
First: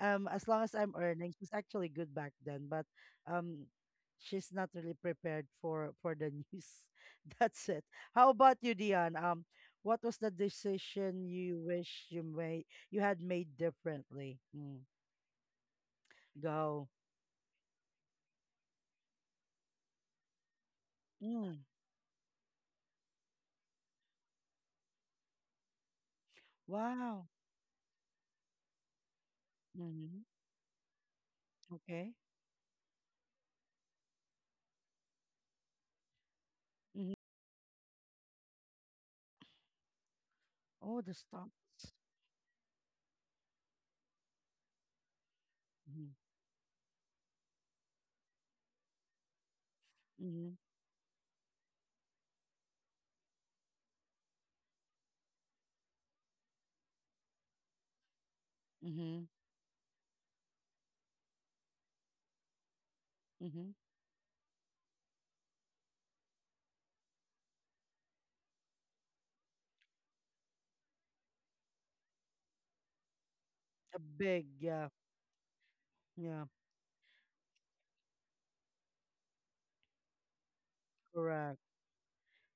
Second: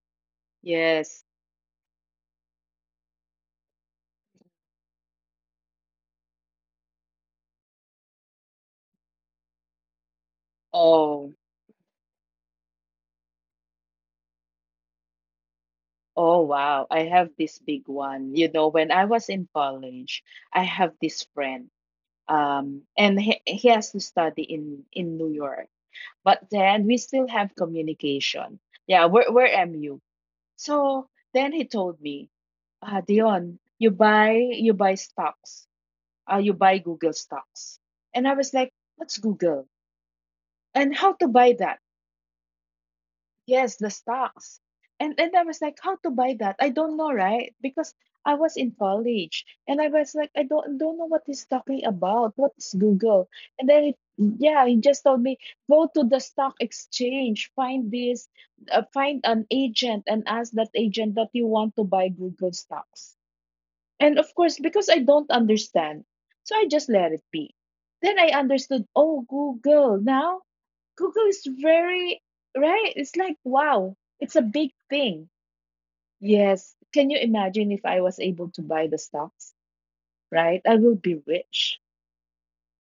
as long as I'm Yes. earning, she's actually good back then, but um she's not really prepared for the news. *laughs* That's it. How about you, Dion? What was the decision Oh, you wish you had made differently? Mm. oh Go. wow. I have this big one. You know, when I was in college, I have this Mm. friend. And he has to study in New York. But then we still Wow. have communication. Yeah, we're MU. Hmm. So then he Okay. told me, Dion, you buy stocks. You buy Hmm. Google stocks. And I was like, what's Google? And Oh, the how to buy that? stocks. Yes, the stocks. And I was like, how to Mm-hmm. buy that? I don't know, right? Because I was in college and I was like, I Mm-hmm. Don't know what he's talking about. What is Google? And then it, yeah, he just told me, go to the stock exchange, find this, find Mm-hmm. an agent and ask that agent that you want to buy Google stocks. And of course, because I don't understand, so I just let it be. Then I understood, oh, Google. Now, Google is very, right? It's like, wow, A it's a big, big yeah. thing. Yeah. Yes. Can you imagine if I was able to buy the stocks, right? I will be rich. Correct.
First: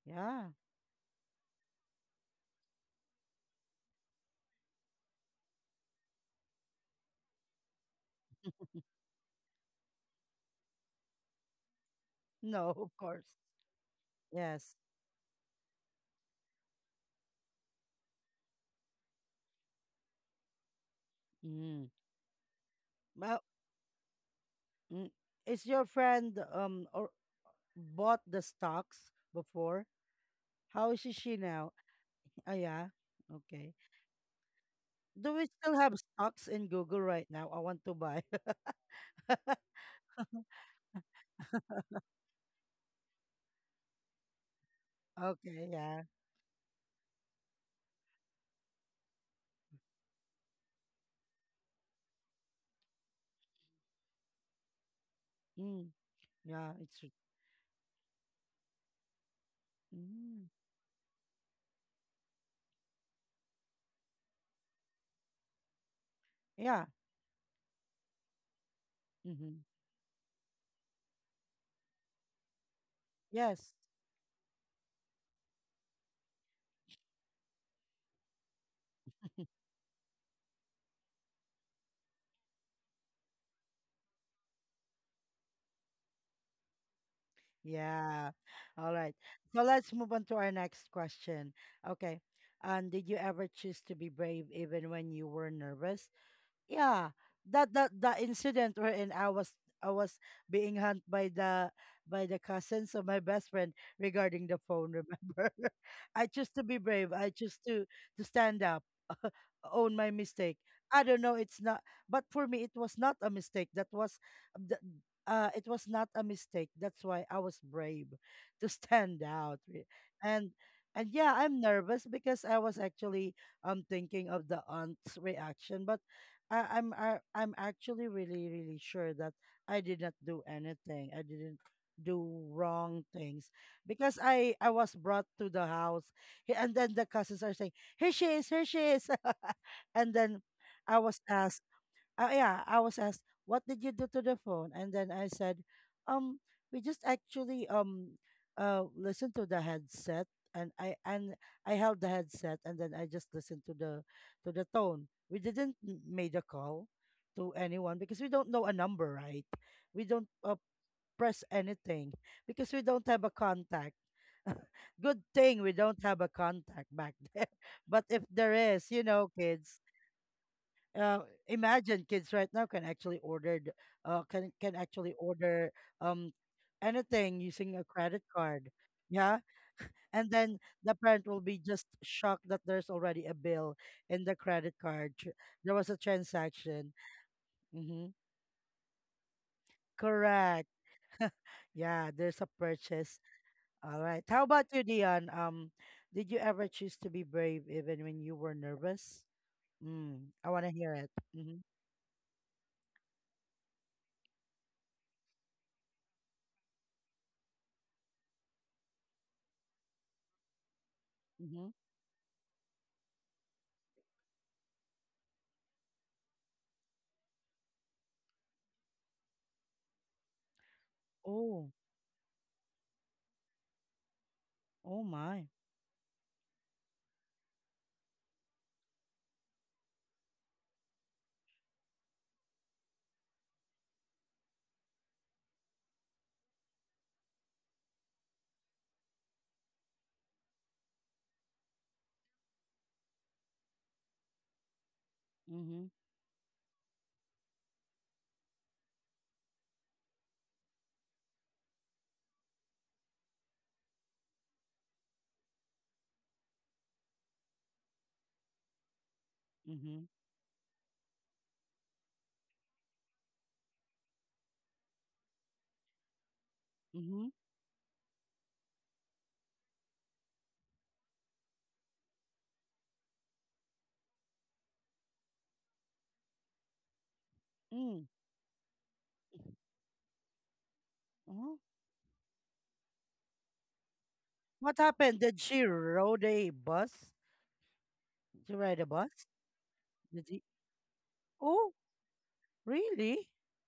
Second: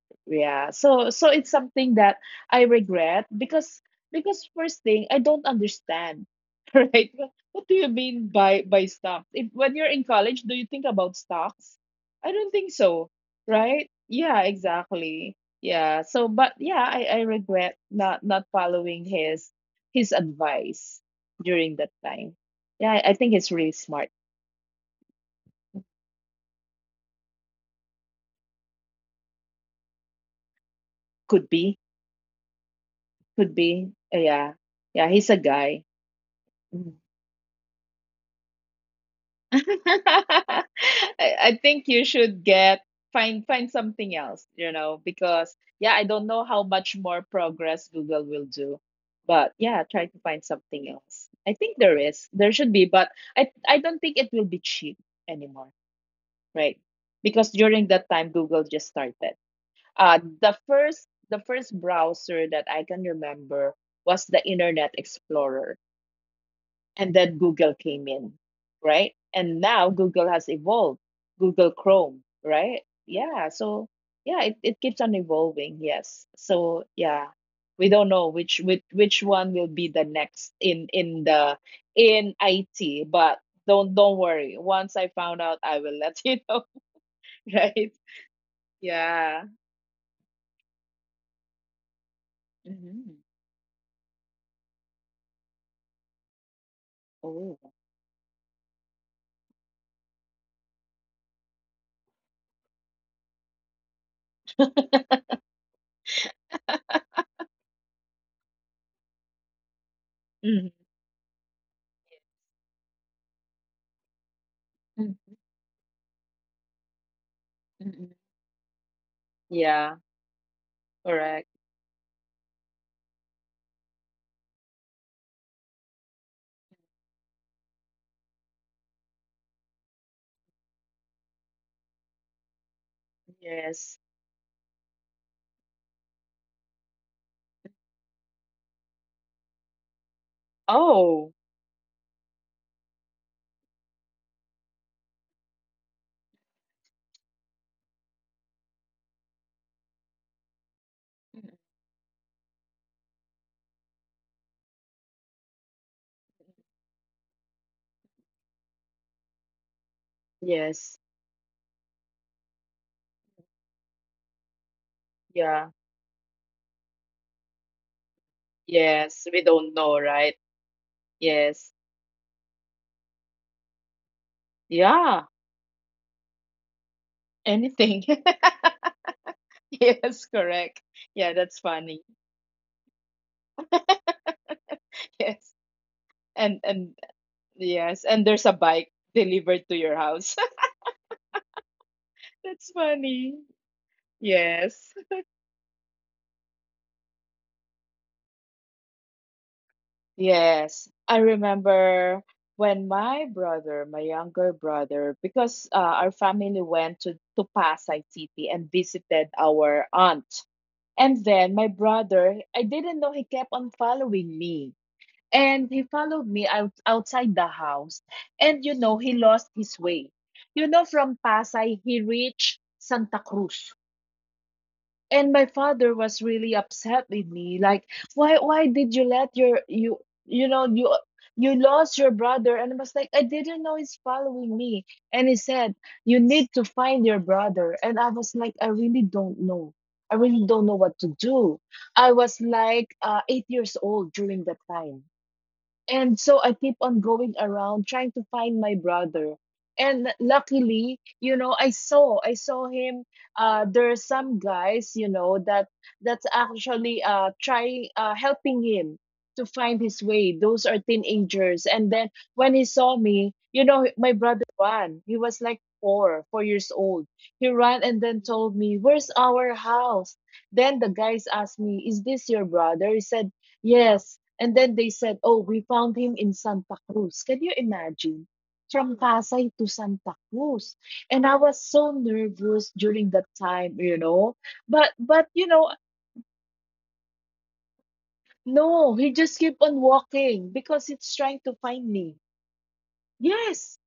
Yeah. Yeah. So it's something that I regret because first thing I don't understand, *laughs* right? What do you mean by stocks? If when you're in college, do you think about stocks? I don't think No, of so, course. right? Yeah, Yes. exactly. Yeah. So but yeah, I regret not following his advice during that Mm. time. Yeah, I think he's Well, really smart. mm, is your friend or bought the stocks before? How is she Could she be. now? Ah, yeah. Could be. Okay. Yeah. Yeah, he's a Do we guy. still have stocks in Mm-hmm. Google right now? I want to buy. *laughs* *laughs* I think you should get find something else, you know, because Okay, yeah, I yeah. don't know how much more progress Google will do. But yeah, try to find something else. I think there is. There should be, but I don't think it will be cheap anymore, Mm, right? yeah, it's r- Because during that time Google just started. Uh, mm, the first browser that I can remember was the Internet Explorer, yeah. and then Google came in, right? And Mm-hmm. now Google has evolved, Google Chrome, right? Yeah, so Yes. yeah, it keeps on evolving, yes. So yeah, we don't know which one will be the next in the in IT, but don't worry. Once I found out, I will let *laughs* you know, right? Yeah. All right. Yeah. So let's move on to our next question. Okay. Hmm. Did you ever choose to be brave even when you were nervous? Yeah, Oh. That the incident wherein I was being hunt by the cousins of my best friend regarding the phone, remember? *laughs* I choose to be brave, I choose to stand up, *laughs* own my Mhm. mistake. I don't know, it's not, but for me it was not a mistake. Th- Mhm. It was not a mistake, that's why I was Mhm. brave to Yeah, and and correct. yeah, I'm nervous because I was actually thinking of the aunt's reaction, but I'm actually really really sure that I did not do anything. I didn't do wrong things Yes. because I was brought to the house, and then the cousins are saying, here she is. Here she is" *laughs* And then I Oh. was asked, yeah, I was asked, "What did you do to the phone?" And then I said, "Um, we just actually listened to the headset, and I Mhm. and I held the headset, and then I just listened to the tone. We didn't m- made a call to anyone because we don't know a number, right? We don't Yes. press anything because we don't have a contact." *laughs* Good Yeah. thing we don't have a contact back *laughs* there. But if there is, Yes, you we know, don't know, kids, right? uh, Yes. imagine kids right now can actually order th- can Yeah, actually order um anything using anything. a *laughs* credit card. Yeah. Yes, And correct. then the Yeah, parent that's will be funny. just *laughs* shocked that there's already a bill in the credit Yes. There was a And transaction. yes, and Mm-hmm. there's a bike delivered to your house. *laughs* Correct. *laughs* Yeah, there's That's a funny. purchase. All right, how Yes. about you, Dion? Did you ever choose to be brave even when you were nervous? Mm, I Yes. want to I hear it. Mm-hmm. remember when my brother, my younger brother, because our family went to Pasay City and visited our aunt. And then my Mm-hmm. brother, I didn't know he kept on following me, and he followed me out outside the house, and you know, he lost his way. You know, from Pasay, Oh. he reached Santa Cruz. Oh And my my. father was really upset with me, like, why did you let your, you know, you lost your brother. And I was like, I didn't know he's following me. And he said, you need to find your brother. And I was like, I really don't know, I really don't know what to do. I was like 8 years old during that time. Mhm. And so I keep on going around trying to find my brother. And luckily, you know, I saw him. There are some guys, you know, that that's actually trying helping him to find his Mhm. way. Those are teenagers. And then when he saw me, you know, my brother ran. He was like 4 years old. He Mhm. ran and then told me, "Where's our house?" Then the guys asked me, "Is this your brother?" He said, yes. And then they said, oh, we found him in Santa Cruz. Can you imagine? Mm. From Pasay to Santa Cruz. And I was Oh. so nervous during that time, But What but happened? Did she rode a bus? Did you no, ride a he just bus? kept on Did walking he? because it's trying to find Oh, me. really? Yes.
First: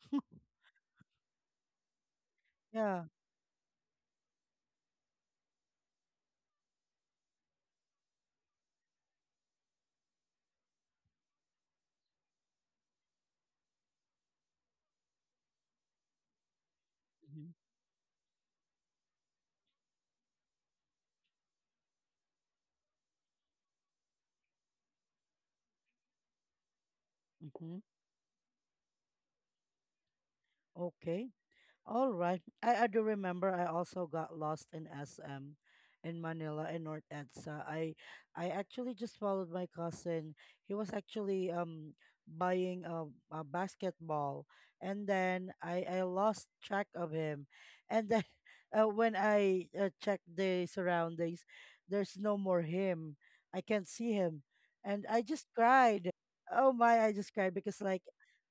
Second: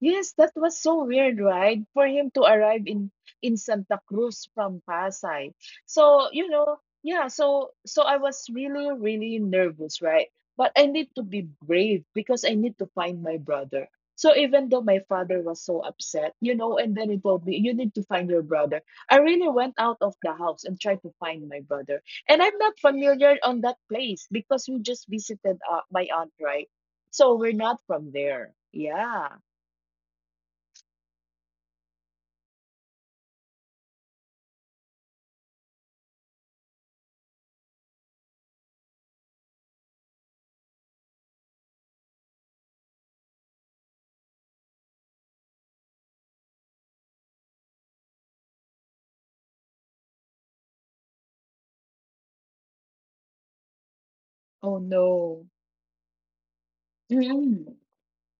Yes, *laughs* that was so weird, right? For him to arrive Yeah. in Santa Cruz from Pasay. So, yeah, so I was really really nervous, right? But I need to be brave because I need to find my brother. So even though my father was so upset, and then he told Mm-hmm. me, you need to find your brother. I really went out of the house and tried to find my brother. And I'm not familiar on that place because we just visited my aunt, right? So we're Mm-hmm. not from there. Yeah. Okay. All right. I do remember I also got lost in SM in Manila, in North EDSA. I actually just followed my cousin. He was actually buying a basketball, and then I lost track of him. And then *laughs* when I checked the surroundings, there's no more him. I can't see him. Oh, And I just no. cried. Oh my, I just cried because Mm. like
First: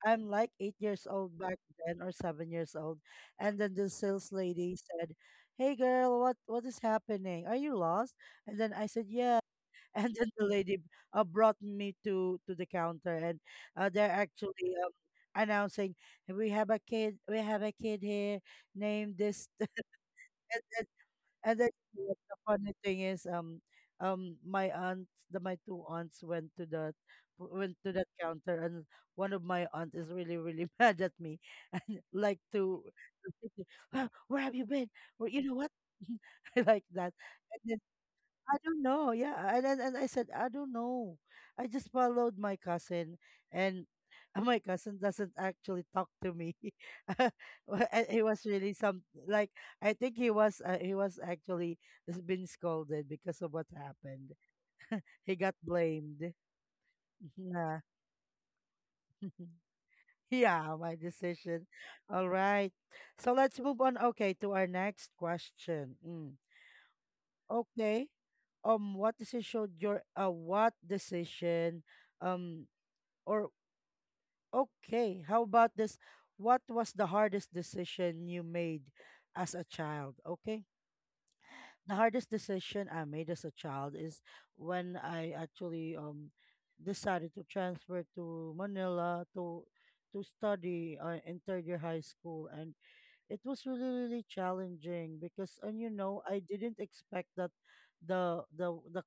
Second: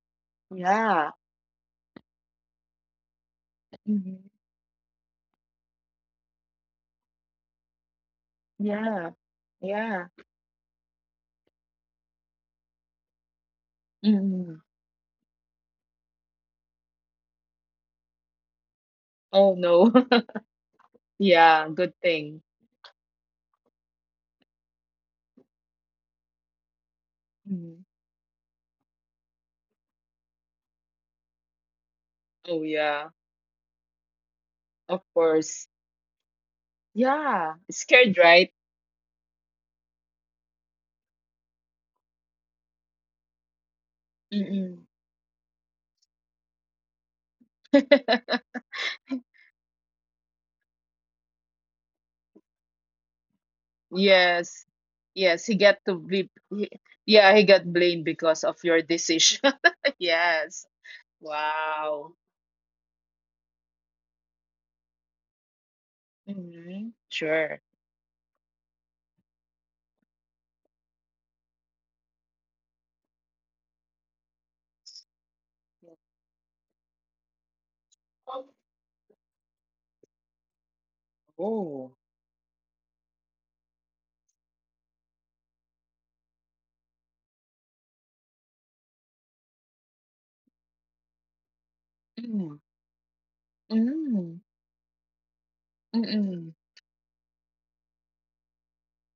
I'm like 8 years Yeah. old back then, or 7 years old. And then the sales Mhm. lady said, "Hey girl, what is happening? Are you lost?" And then I said, Yeah. "Yeah." *laughs* And Yeah. then the lady brought me to the counter, and they're actually Mm. Announcing, "We have a kid, we have a kid here named this." Oh, *laughs* no. And *laughs* and then Yeah, good the thing. funny thing is, my aunt, the my two aunts went to the went to Mhm. that counter, and one of my aunt is really really *laughs* mad at me, and like Oh, to, yeah. *laughs* to think, well, where have you been? Of Well, you know what, course. *laughs* I like that. Yeah. Scared, I right? don't know. Yeah, and I said I don't know. I just followed my cousin, and *laughs* my Mm-mm. cousin doesn't actually talk to me. *laughs* Well, and he was *laughs* really some like, I think he was actually has been scolded because of what happened. Yes. *laughs* He Yes, got he got to be blamed. he, yeah, he got Yeah. blamed because of your decision. *laughs* *laughs* Yes. Yeah, my decision. Wow. All right. So let's move on, okay, to our next question. Mm. Mm-hmm. Sure. Okay. What decision um or okay, how about this? What was the hardest decision you made as a child? Okay. Oh. The hardest decision I made as a child is when I actually decided to transfer to Manila to study in third year high school. Mm-mm. And it was really really Mm-mm. challenging, because, and you know, I didn't expect that the the the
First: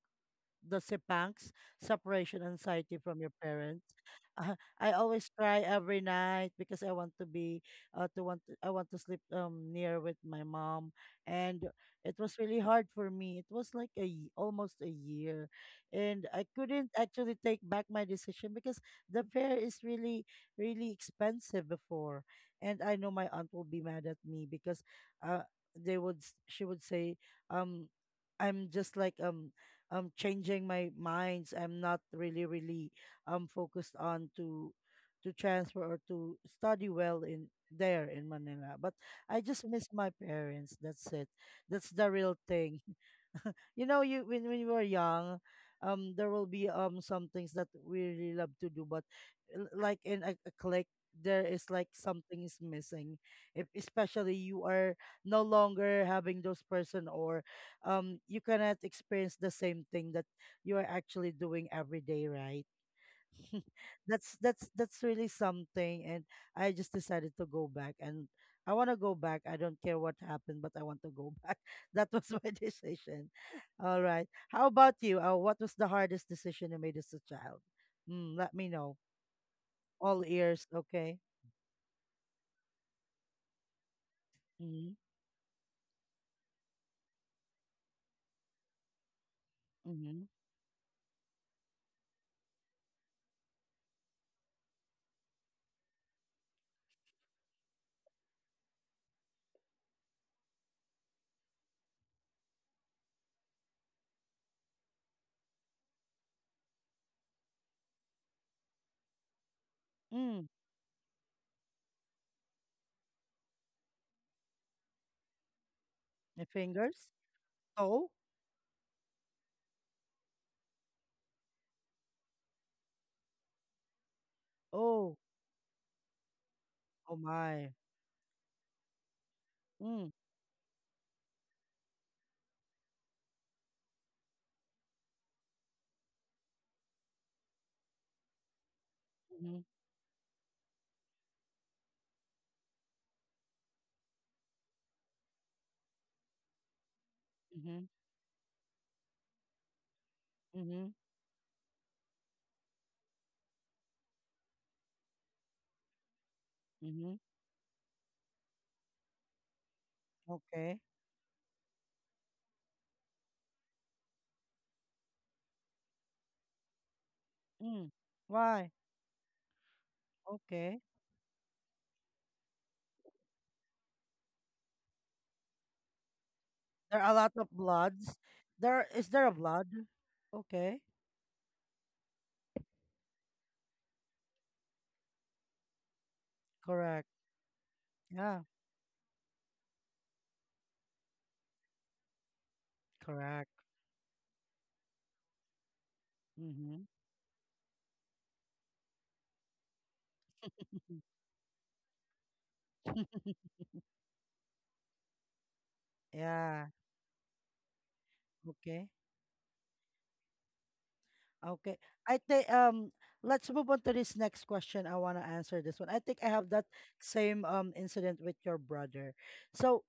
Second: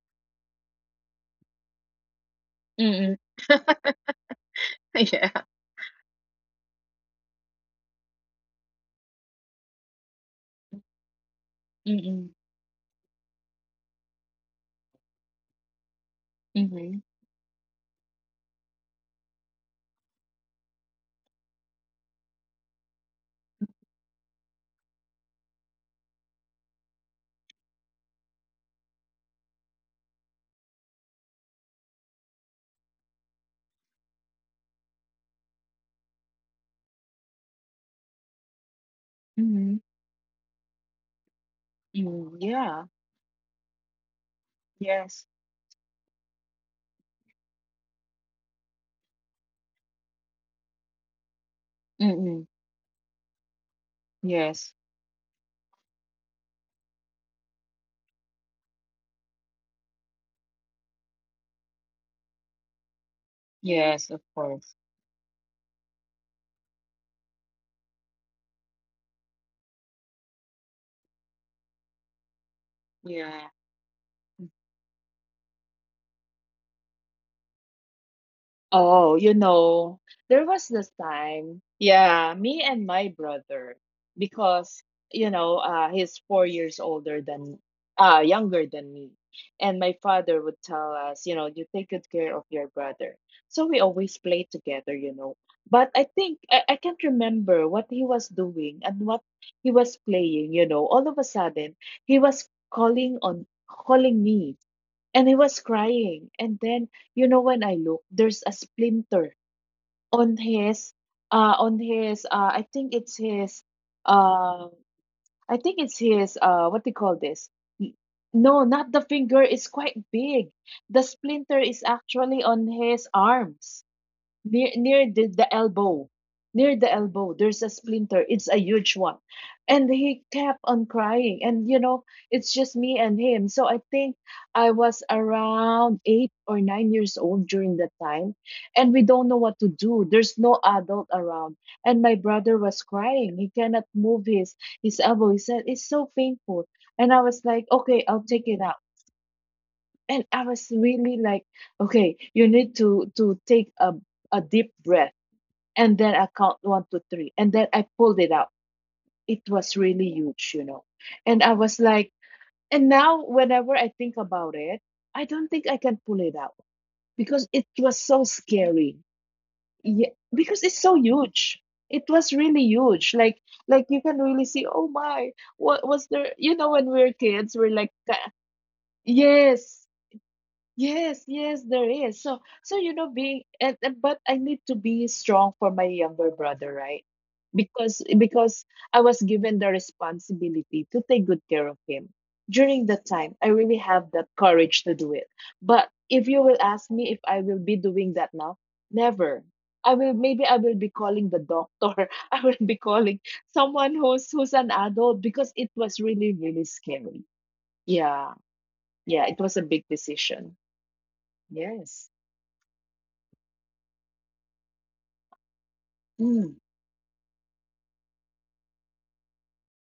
the sepangs, separation anxiety Mm-mm. from your parents. Uh, I *laughs* Yeah. always cry every night because I want to be to want I want to sleep near with my mom, and it Mm-mm. was really hard for me. It was like a almost a year, and I couldn't Mm-hmm. actually take back my decision because the fare is really really expensive before, and I know my aunt will be mad at me because uh they would she would say um I'm just like changing my minds. I'm not really really focused on to transfer or to study well in there in Manila. But I just Mm-hmm. miss my parents. That's it. That's the Mm-hmm. real thing. Yeah. *laughs* You know, you, when you were Yes. young, there will be some things that we really love to do, but like in a click, there is like something Mm-mm. is missing. If especially you Yes. are no longer having those person, or you cannot experience the same thing that you are actually doing every day, right? *laughs* Yes, of that's that's course. that's really something. And I just decided to go back, and I want to go back, I don't care what happened, but I want to go back. *laughs* That was my *laughs* decision. Yeah. All right, how about you? Uh, what was the hardest decision you made as a child? Mm, let me know. Oh, All there was ears. this Okay. time, yeah, me and my brother, because, Mm-hmm. He's 4 years younger than me. And my Mm-hmm. father would tell us, you take good care of your brother. So we always played together. But I think I can't remember what he was doing and what he was playing. All of a sudden, he was calling me, and he was crying, and then when I look, there's a splinter on Mm. his I think it's his uh My what do you fingers. call this. Y- Oh. no, not the finger, it's quite big. The splinter is actually on his arms, near Oh. near the elbow. Near the Oh elbow, there's a my. splinter, it's a huge one. And Mm. he kept on crying, and it's just me and him. So I think I was around 8 or 9 years old during that time. And we don't know what Mm-hmm. to do, there's no adult around. And my brother was crying, he cannot move his elbow, he said it's so painful. And I was like, Mm-hmm. okay, I'll take it out. And I was Mm-hmm. really like, okay, you need to take a deep breath. And then I count one, two, Mm-hmm. three, and then I pulled it out. It was really huge, you Okay. know. And now whenever I think about it, I don't think I can pull it out because it Mm. was so Why? scary. Yeah, because Okay. it's so huge. It was really huge. Like, you can really see. Oh my, what was there? When we There are a were lot of kids, we're like, bloods. "Ah, There is, there a blood? yes, Okay. yes, yes, there is. So, being and but I need to be strong for my younger brother, right? Correct. Because Yeah. because I was given the responsibility to take good care of him. During that time, Correct. I really have that courage to do it. But if you will Mm-hmm. ask me if I will be doing that now, never. I will Maybe I will be *laughs* calling the doctor. *laughs* I will be calling someone who's an adult because it was really, Yeah. really scary. Yeah. Okay. Yeah, it was a big decision. Okay. Yes. I think let's move on to this next question. I want to answer this one. I think I have Mm, that same incident with your brother. So,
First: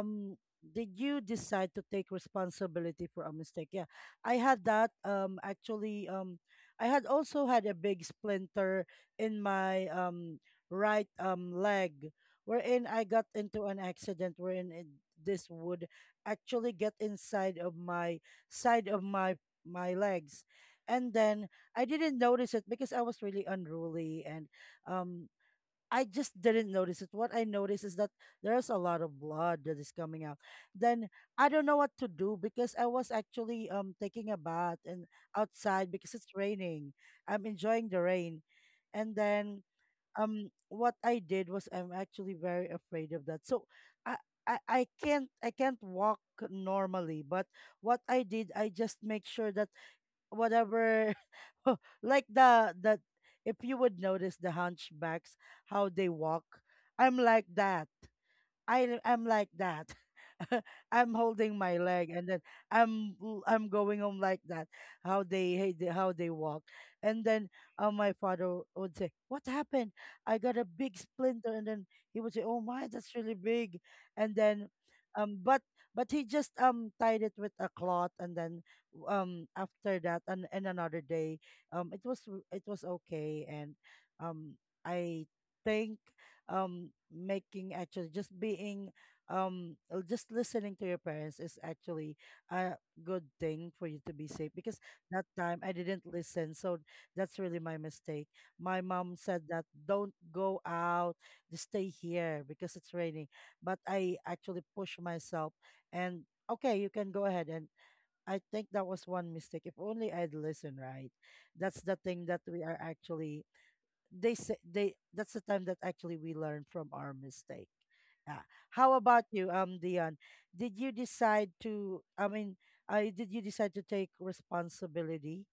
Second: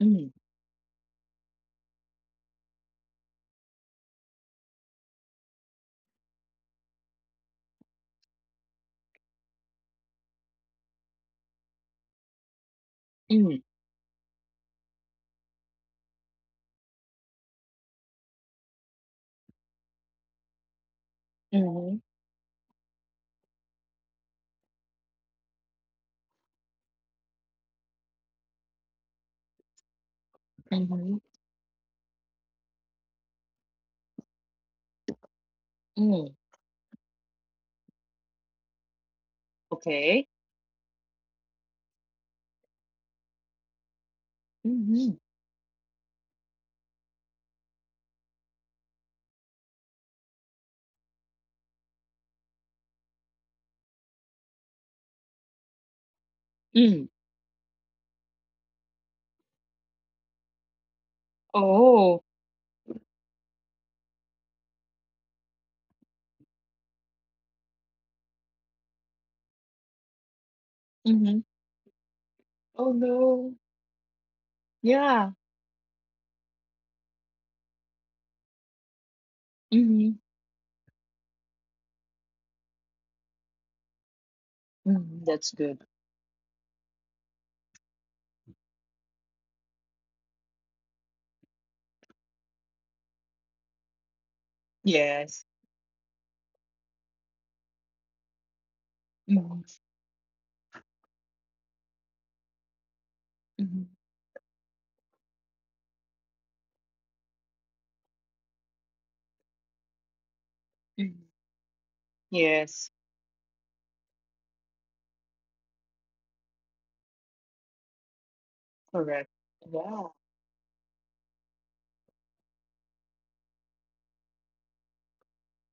mm, did you decide to take responsibility for a mistake? Yeah. I had that actually I had also had a big splinter in my right leg, wherein I got mm, into an accident wherein it, this would actually get inside of my side of my my legs, and then I mhm, didn't notice it because I was really unruly, and um I just didn't notice it. What I noticed is that there's a lot of blood that is coming out. Then mhm, I don't know what to do because I was actually taking a bath, and outside, because mm. it's raining. I'm enjoying the rain. And then Okay. What I did was, I'm actually very afraid of that. So I Mhm, I can't walk normally, but what I did, I just make sure that whatever *laughs* like the if you would notice the hunchbacks, how they walk, mm. I'm like that. I am like that. *laughs* I'm holding my Oh, leg, and then I'm I'm going home like that. How they, how they walk. And then my father would say, "What happened? I got a big mhm. splinter." And then he would say, "Oh Oh my, that's really no. big." And then Yeah. um but but he just tied it with a cloth, and then after Mhm, that, and another day it was, it was okay. And um mhm. I That's good. think making, actually just being just listening to your parents is actually a good thing for you to be safe, because that Yes. time I didn't listen, so that's really my mistake. My mom said Mhm, that don't go out, just stay here because it's raining, mhm, but I actually pushed myself, and okay, you can go ahead. And I think that was one mistake. If only I'd listened, mhm. right? That's the thing that we Yes. are actually, they say, they, that's the time that actually we learn from our mistake. Yeah. How Correct. about you, Yeah. Dion? Did you decide to? I mean, I did you decide to take responsibility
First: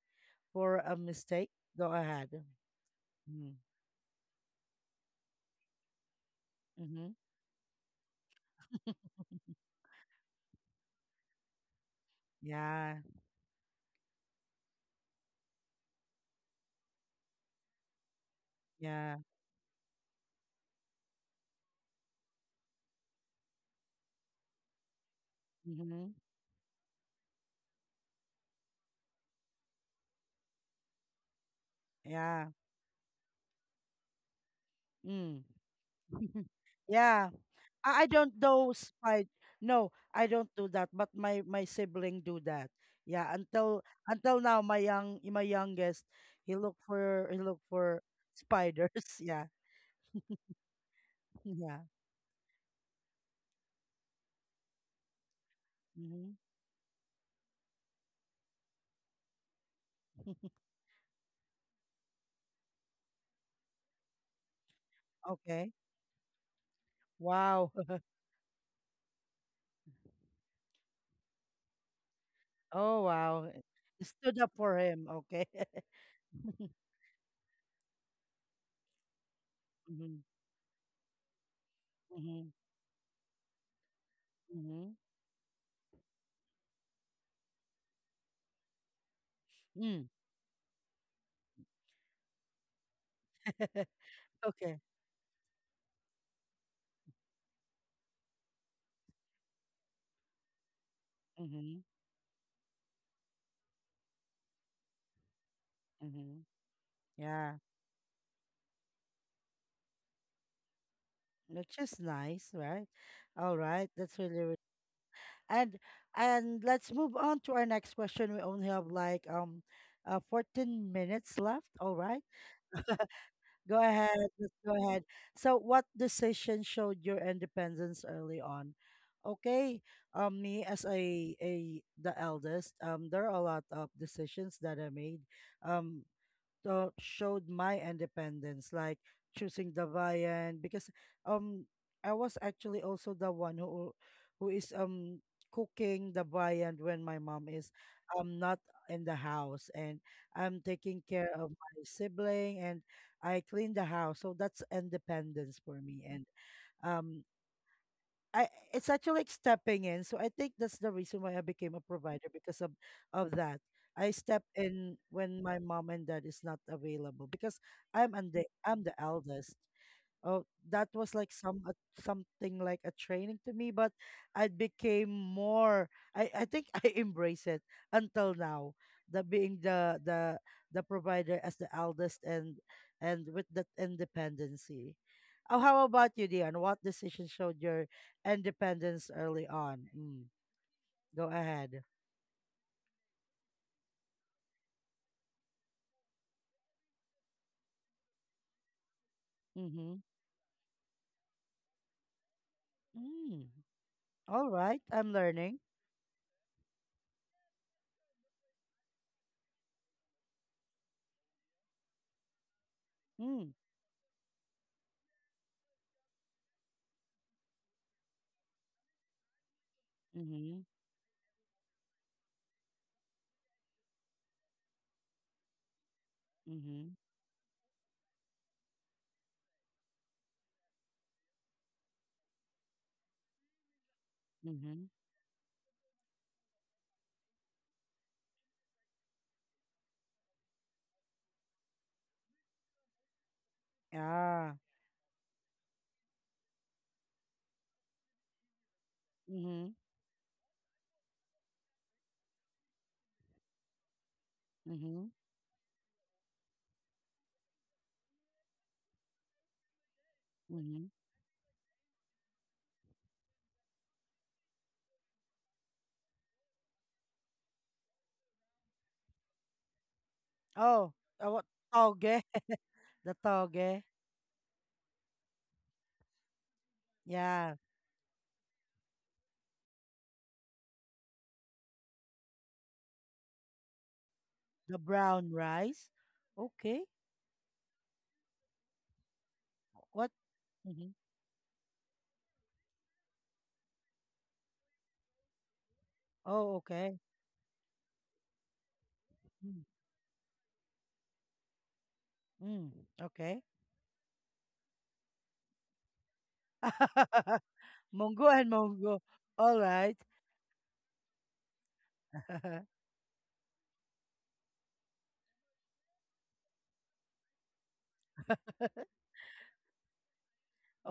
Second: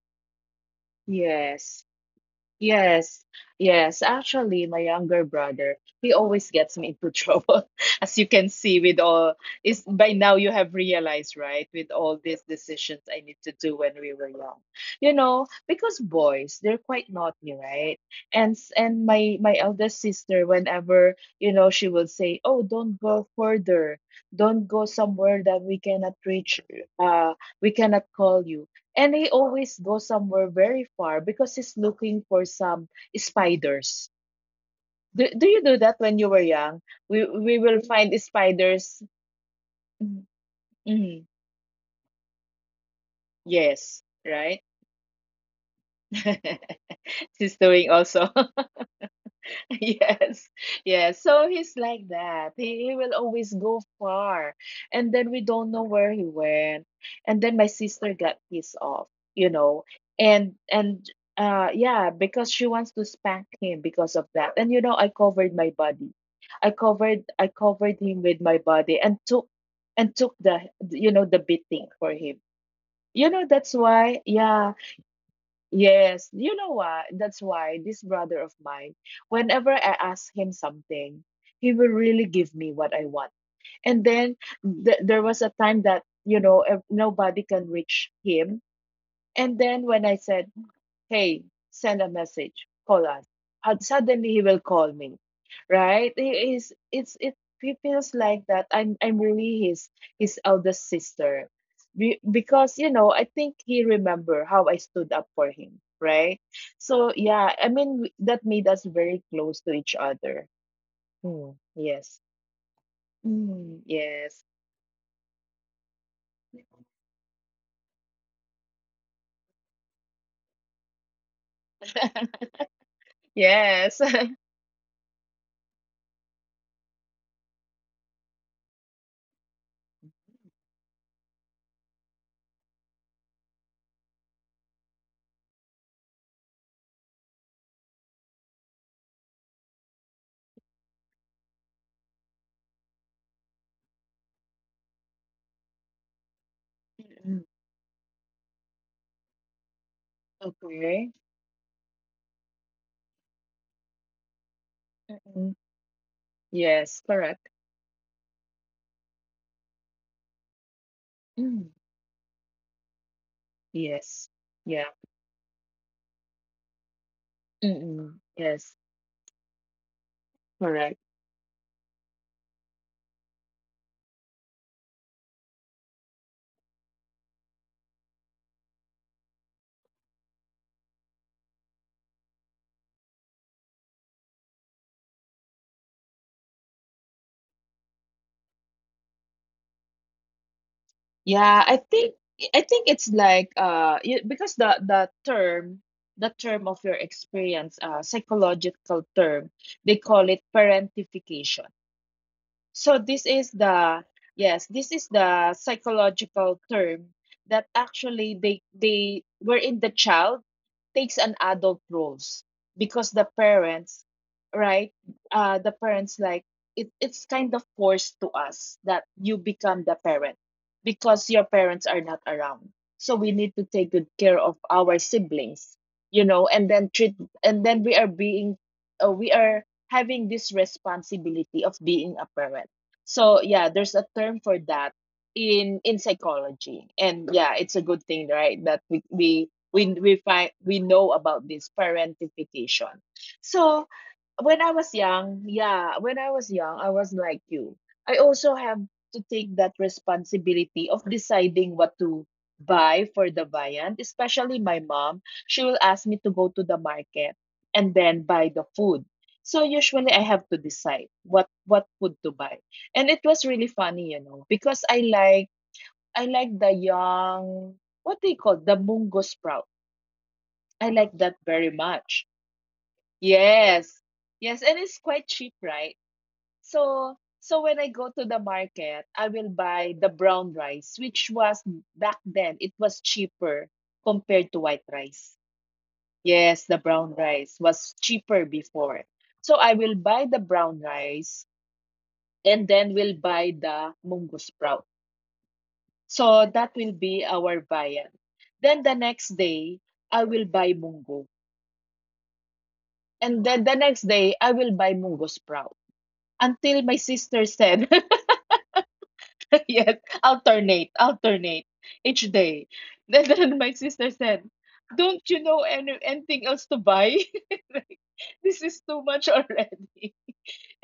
for a mistake? Yes. Go ahead. Yes, Mm. yes. Actually, my younger brother, he always gets me Mm-hmm. into trouble. *laughs* As you can see, with all is by now you have realized, right? With all *laughs* these Yeah. decisions I need to do when we were young. You know, because boys, they're quite naughty, right? And Yeah. my eldest sister, whenever, she will say, "Oh, don't go further. Don't go somewhere that we Mm-hmm. cannot reach, uh, we cannot call you." And he always goes somewhere very far because he's looking Yeah. for some spiders. Do, Mm. do you do that when you were *laughs* young? Yeah. We will I find don't do spiders. spy. No, I don't do that. But Mhm. my sibling do that. Yeah, Yes, until now, right? My youngest, *laughs* he look She's doing for also. spiders. *laughs* Yeah, *laughs* Yes, yes. So yeah. he's like that. He will always go far. And then we don't know where he Hmm. went. And then my sister got pissed off, you know. And yeah, because she wants to spank him because of that. And you know, I covered Okay. my body. I covered I Wow. *laughs* covered him with my body and took the beating for him. Oh You wow. know, that's It why, stood up for yeah, him. Okay. yes, you *laughs* know what? That's why this brother of mine, whenever I Hmm. ask him something, he will really Hmm. give me what I want. And then Hmm. th there was a time that, nobody can reach him. And then Mm. when I said, hey, send a message, call us. *laughs* And suddenly he will Okay. call me, right? He is, it's, it, he feels like that. I'm really his eldest sister. Hmm. Because, you know, I think he remember how I stood up for him, Hmm. right? So, yeah, Yeah, I mean, that made us very close to each other. Mm, which is yes. nice, right? All Mm, right. That's really, yes. really. And and let's move on to our next question. We only have like 14 minutes left. All right. *laughs* Go Yes. ahead. *laughs* Let's go ahead. So what decision showed your independence early on? Okay. Me as a the eldest, there are a lot of decisions that I made. Um Showed my independence, like choosing the viand because um I was actually also the one who is cooking the viand when my mom Mm, is not in the house, and I'm taking okay. care of my sibling, and I clean the house. So that's independence Mm, for me. And yes, um correct. I it's actually like stepping in. So I think that's the reason why I became Mm, a provider because of that. I yes. step in Yeah. when my mom and dad is not available because Mm-mm. I'm Yes, the eldest. Oh, that correct. was like some something like a training to me, but I became more. I think *laughs* I embrace it until now. The being the provider as the eldest and with that independency. Oh, how about you, Dion? What decision showed your independence early on? Mm, go Yeah, ahead. I think it's like because the term of your experience, psychological term, Mm-hmm. they call it parentification. So this Mm. is the All right, yes, this I'm is learning. the psychological term that actually they were in the child takes an adult roles because the Mm. parents, right, the parents like it's kind of forced to us that you become the parent Mm-hmm. because your parents are not around, so we need to take good care of our siblings, and Mm-hmm. then we are uh, we are having this responsibility of being a parent. So yeah, there's a term for Mm-hmm. that in psychology. And yeah, it's a good thing, right? That we know about this parentification. So Ah. when I was young, yeah, when I was young, I was like you. I also have to take Mm-hmm. that responsibility of deciding what to buy for the viand, especially my Mm-hmm. mom. She will ask me to go to the market and then buy the food. So usually I have to Mm-hmm. decide what food to buy. And it was really funny, because I like the young, what do you call, the mungo sprout. I Oh, like that what very toge? much. *laughs* The toge. Yes. Yes, and it's quite cheap, right? So Yeah, so when I go to the market, I will buy the brown rice, which was back then it was cheaper compared to the white brown rice. rice. Yes, the Okay. brown rice was cheaper before. So I will What? buy the brown Mhm. rice and then we'll buy the mungo sprout. So Oh, that okay. will be our viand. Then the next Mm, day, I will buy mungo. mm, okay. And then the next day, I will buy mungo sprout. Until my *laughs* sister said, *laughs* Mongo and Mongo. All *laughs* right. yes, alternate, alternate each day. *laughs* *laughs* And then my sister said, "Don't you know anything else to buy? *laughs* Like, this is too much already."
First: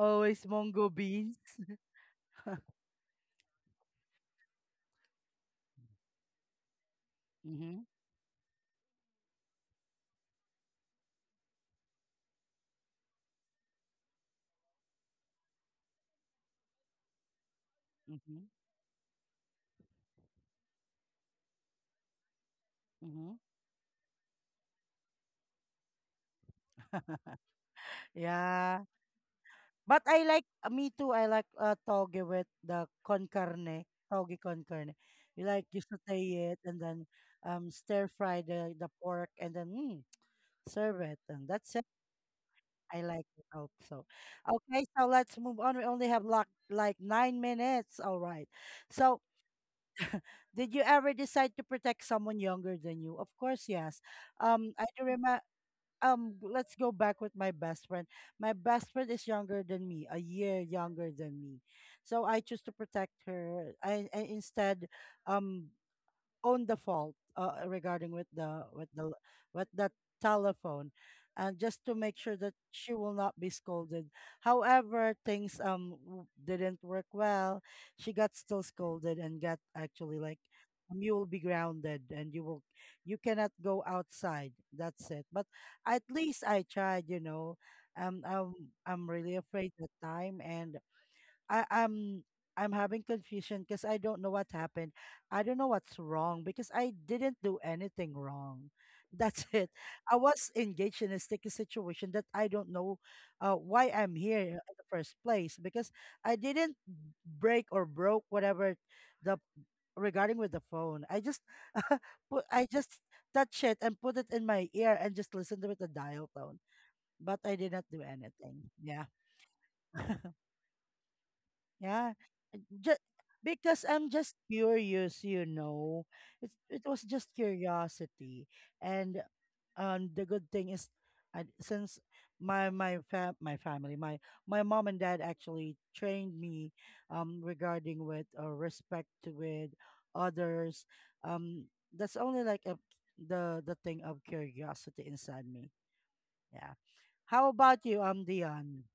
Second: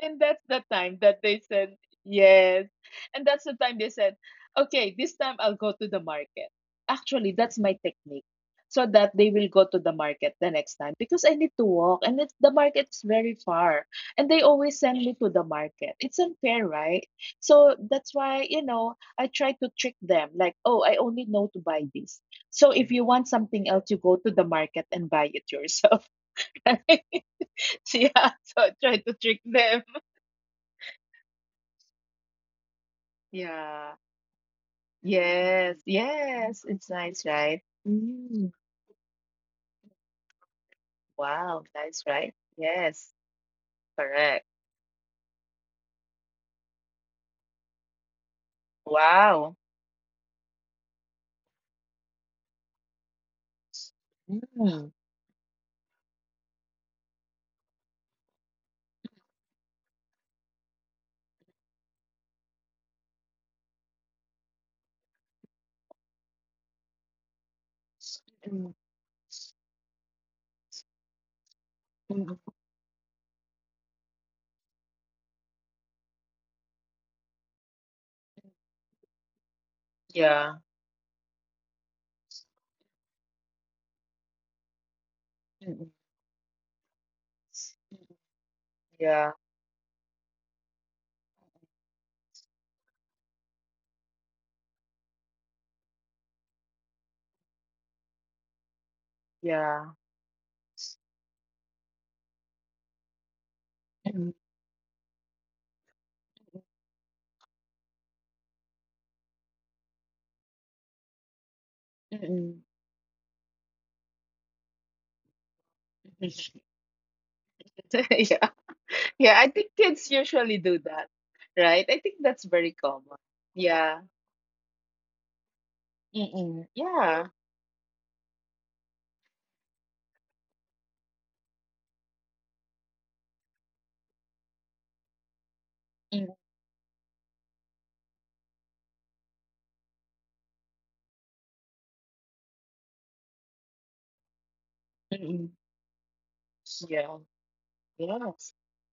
And that's the Mongo time that beans. they said, yes. And that's the time they said, okay, this time I'll go to the market. Actually, that's my Mm-hmm. technique. So that they will go to the market the next time because I need to walk and the market's very far. And they always send me to the market. It's unfair, right? So that's why, Mm-hmm. I try to trick them like, oh, I only know to buy this. So if you Mm-hmm. want something else, you go to the market and buy it yourself. *laughs* Right? *laughs* *laughs* Yeah. So Yeah. I try to trick them. But I like, me too. I like, toge with the con carne, Yeah. toge con carne. You like Yes, you saute it yes, and it's then nice, right? Stir fry Mm, the pork and then serve it and wow, that's it. nice, right? I Yes, like it also. correct. Okay, so let's move on. We only have like 9 minutes. All right. So Wow. did you ever decide to protect someone younger than you? Of course, yes. Mm, I do remember, let's go back with my best friend. My best friend is younger than me, a year younger than me. So I choose to protect her. I instead um own the fault, regarding with the mm, with the telephone, and just to make mm, sure that she will not be scolded. However, things didn't work well. She got still scolded and got actually like, yeah. You will be grounded and you cannot go outside. That's it, but Mm, mm, at least I tried. um i'm I'm yeah, really afraid that time, and I, I'm I'm having confusion because I don't know what happened. I don't know what's wrong because I didn't do anything wrong. *laughs* That's it. yeah. I was engaged in a sticky situation that I don't know, why I'm Mm, here in the first place because I didn't break or broke whatever the, regarding with the phone. I just *laughs* put. mm, I just touch it and put it in my ear and just listen to it, the dial mm. tone. But I did not do *laughs* Yeah, anything. Yeah. yeah. I think *laughs* kids usually do that, right? I Yeah, think that's very just common. because Yeah. I'm just curious, you know. It Mm-mm. it was just Yeah. curiosity, and the good thing is, since my family, my mom and dad actually trained me, regarding with or respect to with others. Um, that's only like a, the thing of curiosity inside Mm-mm. me. Yeah. Yeah. How about you, Yes. Dion?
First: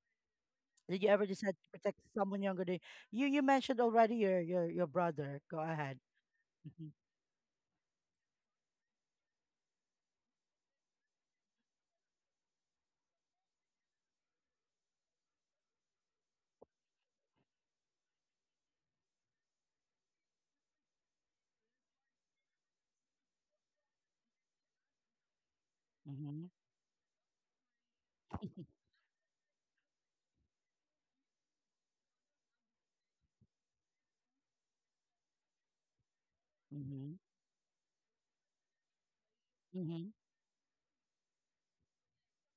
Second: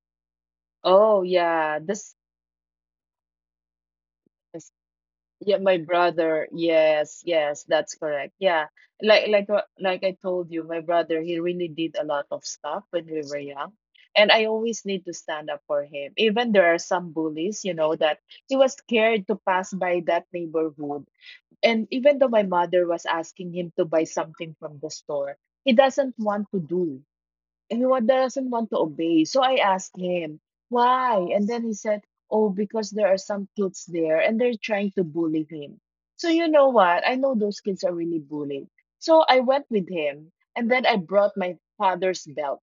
Did you Oh, ever decide to yeah. protect This. someone younger than you? You mentioned already your brother. Yeah, Go my ahead. brother. Mhm. Yes, yes, that's correct. Yeah. Like I told you, my brother, he really did a lot of stuff when we were young. And I always need to stand up for him. Even there are some bullies, that he was scared to pass by that neighborhood. And even though my mother was asking him to buy something from the store, he doesn't want Mhm. to do and he doesn't want to obey. So I asked him, why? And then he said, oh, because there are some kids there and they're trying to bully him. So you know what? I Mhm. know those kids are really bullied. So I went with Mhm. him and then I brought my father's belt.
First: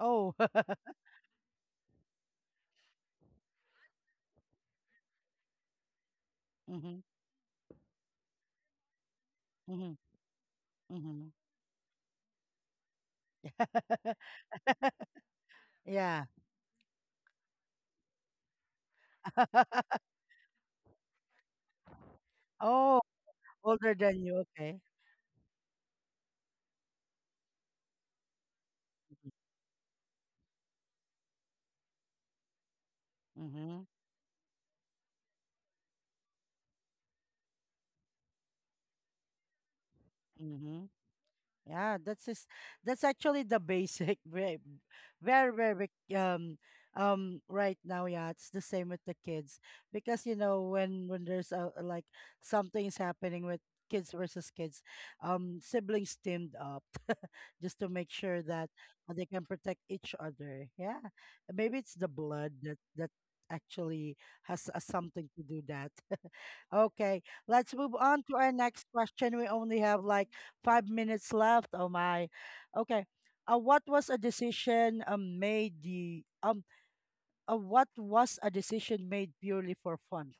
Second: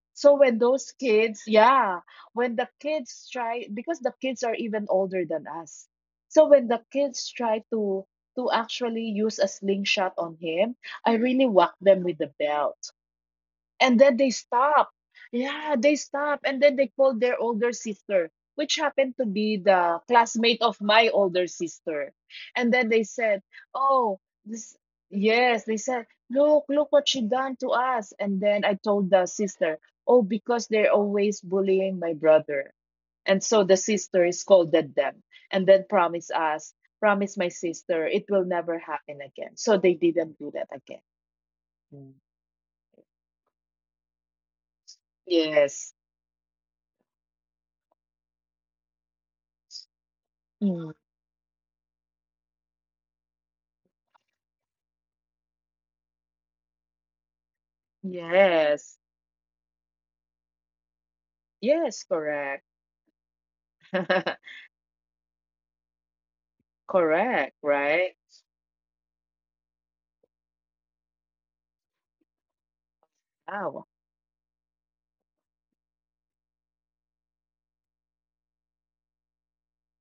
Oh. So when *laughs* those kids, yeah, when the kids try, because the kids are even older than us. So when the Mhm. kids try to actually use a Mhm. slingshot on him, I Mhm. really whack them with the belt and then they *laughs* stop. Yeah, they Yeah. stop, and then they called their older sister, which happened to be the *laughs* classmate of my older sister. And then Oh, they said, older "Oh, than you. this." Okay. Yes, they said, "Look, look what she done to us." And then I told the sister, "Oh, because they're always bullying my brother." And so the Mm-hmm. sister scolded them and then promised us, promised my sister, it will never happen again. So they didn't do that Mm-hmm. again. Yeah, Mm. That's actually the basic *laughs* very, very, very Yes. Right now. Yeah, it's the same with the kids because, you know, Mm. when there's like, something is happening with kids versus kids. Siblings teamed up *laughs* just to make sure that Yes. they can protect each other. Yeah, maybe it's the Yes, blood that correct. that actually has, *laughs* something to do that. *laughs* Okay, let's Correct, move on to right? our next question. We only have like 5 minutes left. Oh my. Okay. Uh, what was Wow. a decision um made the um what was a decision made purely for fun?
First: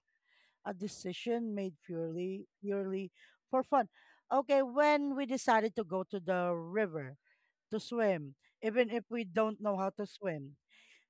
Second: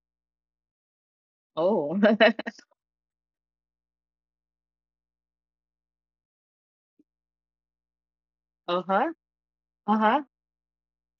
A decision made Oh. purely, *laughs* purely for fun. Okay, when we decided to go to the river to swim, even Uh-huh. if we don't know how to Uh-huh. swim,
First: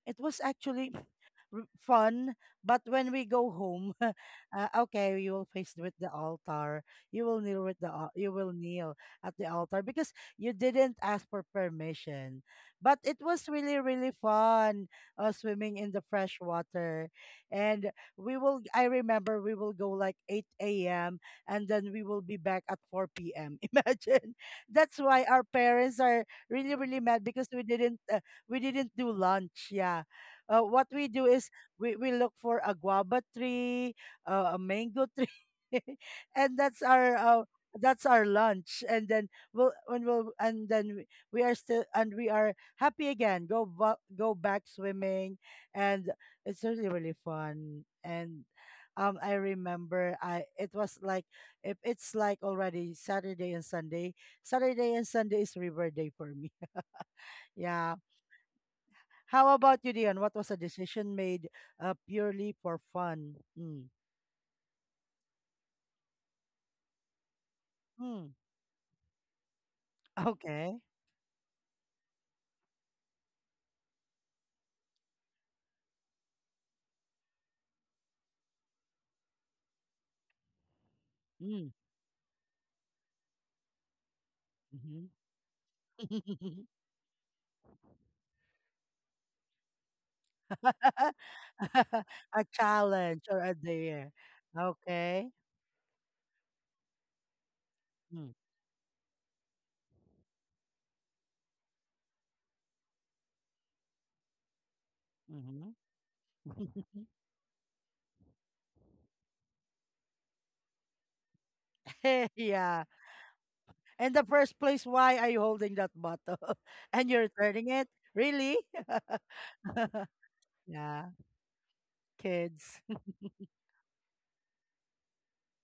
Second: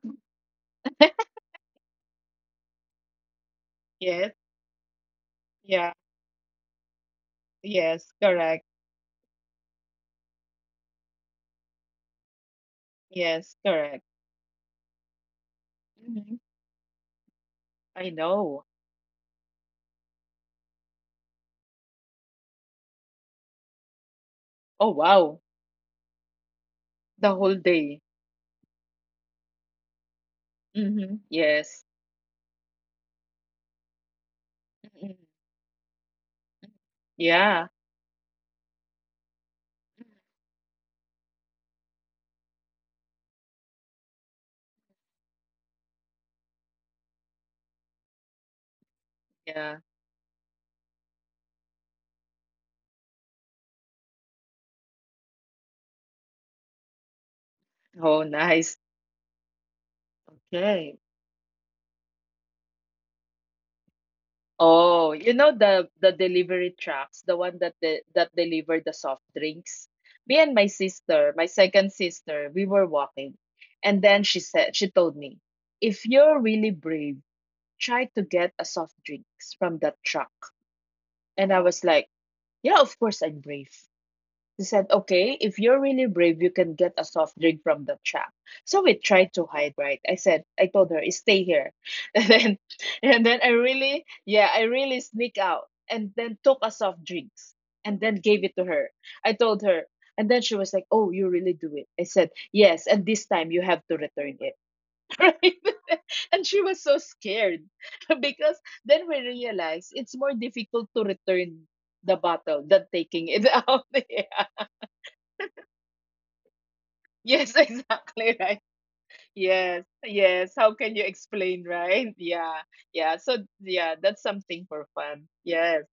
it was actually *laughs* fun, but when we go home, *laughs* Yes. Okay, you will face Yeah. with the altar. You will kneel with the Yes, al- you will correct. kneel at the altar because you didn't ask for permission. But it Yes, was really, correct. really fun, swimming in the Hmm. fresh water, and I we know. will. I remember we will go like 8 a.m. and then we will be back at 4 p.m. *laughs* Imagine, Oh, that's why wow. our parents are really, really The mad whole because day. We didn't do lunch. Yeah, what Mm-hmm. we do is Yes. we look for a guava tree, a Hmm. mango tree, *laughs* and Yeah. that's our lunch. And then we are still and we are happy again. Go back swimming, and it's really, really fun. And I Yeah. remember, I it was like if it's like already Saturday and Sunday. Saturday and Sunday is river day for me. *laughs* Yeah, Oh, nice. how about you, Dion? What was a Okay. decision made, purely for fun? Mm. Oh, you know the delivery trucks, the one that de that Mm. deliver the soft drinks. Me and my Okay. sister, my second sister, we were walking, and then she told me, if you're really brave, try to get a soft drinks from that truck. And I was Mm. like, yeah, of course I'm brave. He said, okay, Hmm. if you're really brave, you can get *laughs* a soft drink from the shop. So we tried to hide, right? I said, I told her, stay here. *laughs* And then, A and then I challenge or a really, dare. yeah, I really sneak Okay. out and then took a soft drinks and then gave it Mm. to her. I told her, and then she was like, oh, you really do it. I said, yes. And this time you have to return it. *laughs* Right? Mm-hmm. And she was so *laughs* scared *laughs* because then we realized it's more difficult to return the bottle than Yeah. taking it *laughs* out. And the Yeah. first place, why are you holding that bottle? *laughs* And Yes, you're *laughs* turning it? exactly, right. Really? Yes, *laughs* yes. How can *laughs* you Yeah. explain, right? Yeah, Kids. yeah. So, yeah, that's something for fun. Yes,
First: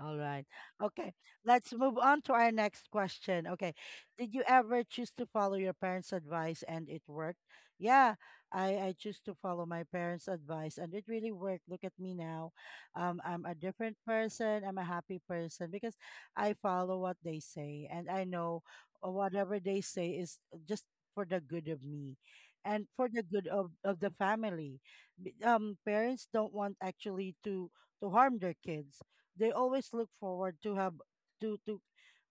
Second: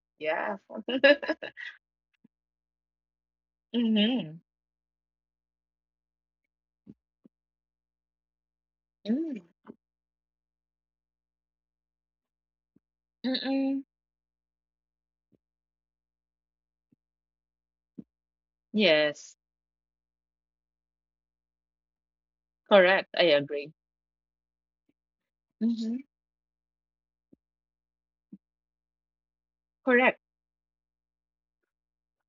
All right. yeah. Okay. *laughs* Let's move on to our next question. Okay. Did Mm-hmm. you ever choose to follow your parents' advice and it worked? Yeah, I choose to Mm. follow my parents' advice and it really worked. Look at me now. I'm a Mm-mm. different person. I'm a happy person because I follow what they say and I know, Yes, whatever they say is just for the good of me and for correct. the I good of, agree. of the family. Mm-hmm. Parents don't want actually to harm their kids. They always look Correct. forward to have to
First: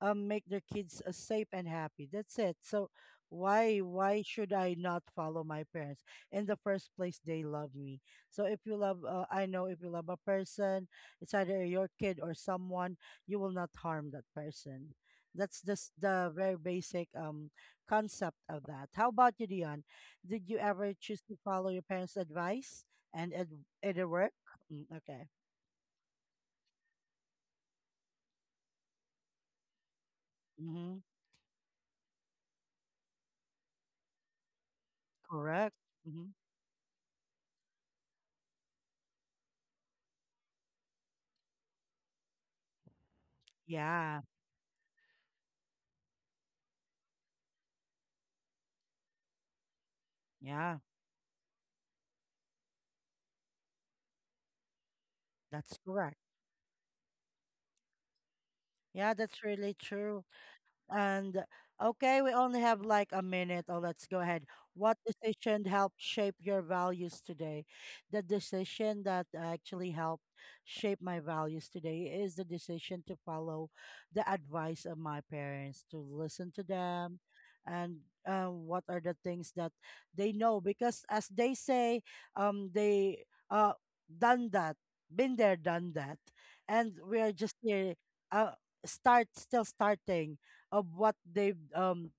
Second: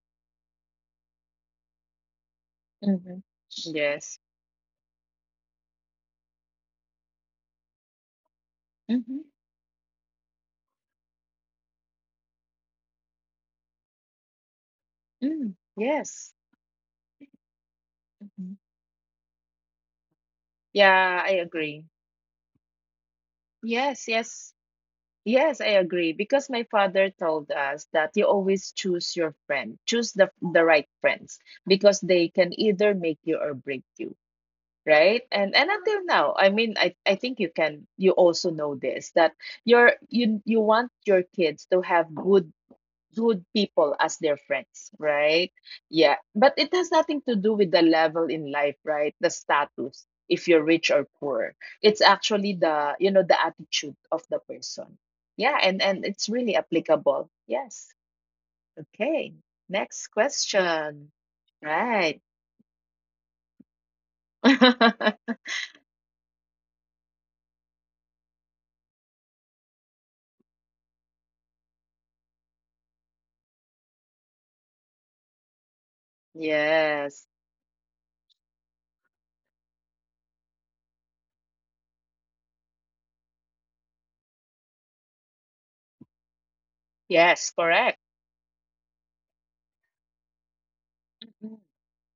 make their kids safe and happy. That's it. So Mm-hmm. why Yes. should I not follow my parents? In the first place, they love me. So if you love, Mm-hmm. I know if you love a person, it's either your kid or someone, you will not harm that person. That's Mm. just the Yes. very basic concept of Mhm. that. How about you, Dion? Did you ever choose Yeah, to I follow your agree. parents' advice and it Yes, work? yes. Mm, okay. Yes, I agree because my father told us that you always choose your friend, choose the right Mm-hmm. friends because they can either make you or break you, right? And Correct. and until Hmm. now, I mean, I think you can, you also know this that you want your kids to have good people Yeah. as their friends, right? Yeah. But it has nothing to do with the level in life, right? The status, if you're Yeah. rich or poor. It's actually the, you know, the attitude of the person. Yeah, That's and correct. it's really applicable. Yes. Yeah, Okay. that's really Next true. question. And okay, Right. we only have like a minute. Oh, let's go ahead. What *laughs* decision helped shape your values today? The decision that actually helped shape my values today is the decision to follow the advice of my parents, to listen to them, Yes. and what are the things that they know. Because as they say, they uh done that, been there, done that, and we are Yes, just here. correct. Uh, start Still starting of what Mhm. they've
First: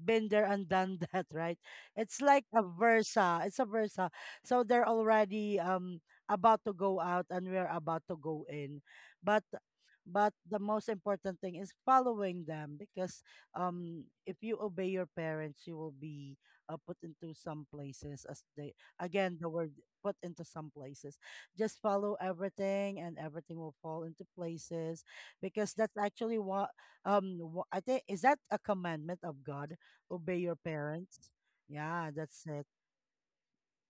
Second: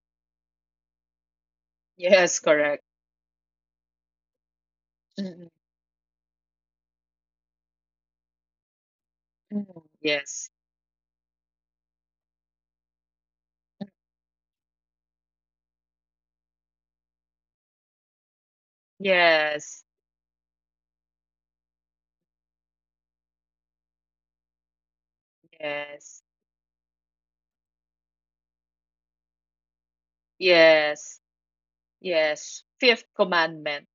been there and done *laughs* that, right? It's Yes, like a correct. versa. It's a versa. So they're Mhm. already about to go out and we're about to go in. But Mhm. but Yes. the most important thing is following them, because if you obey your parents, you will be, put into some places as they, again, the word, Yes. put into some places. Just follow everything and everything will fall into places because that's Yes. actually what, I think, is that a commandment of God, obey your Yes. parents. Yeah, that's Yes. it. Fifth commandment.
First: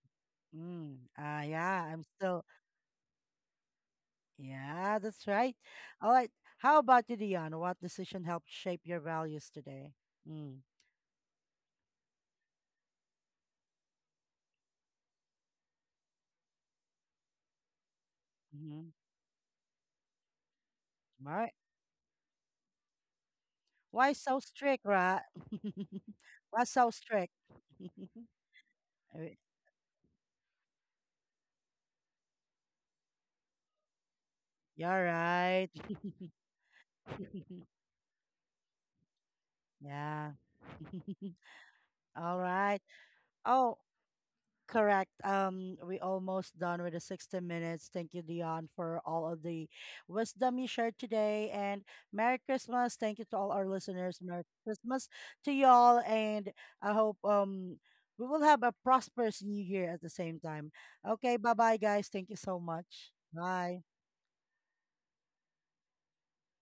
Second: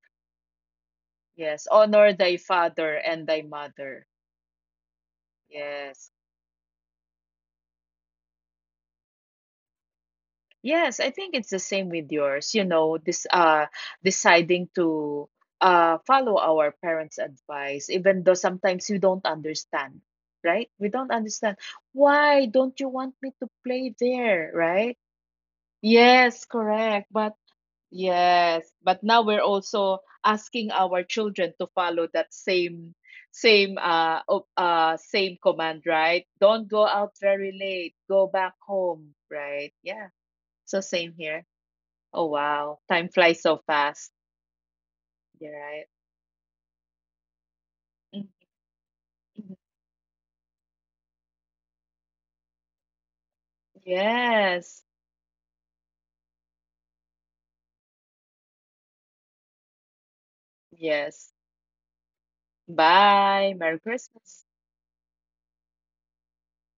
Yes. Yeah, I'm Honor thy still. father and thy mother. Yeah, that's right. Yes. All right. How about you, Dion? What decision helped shape your values today? Mm. Yes, I think it's the same with yours. You know, this deciding to follow our parents' advice, even though Mm-hmm. sometimes we don't understand, right? We don't All right. understand. Why don't you want me to play Why so there, strict, right? right? Yes, *laughs* Why so correct. strict? But *laughs* yes, but now Alright, we're also asking our children to follow that same you're same right. command, right? Don't go out very *laughs* late. Go back home, right? Yeah. Yeah. So same here. *laughs* Oh All wow, right. time flies so Oh. fast. Correct. You're right. We almost done with the 60 minutes. Thank you, Dion, for all of Mhm. the wisdom you shared today. And Merry Christmas. Thank you to all our listeners. Merry Yes. Christmas to y'all. And I hope we will have a prosperous new year at the same time. Okay, Yes. bye bye guys. Thank you so much. Bye. Merry Bye. Christmas.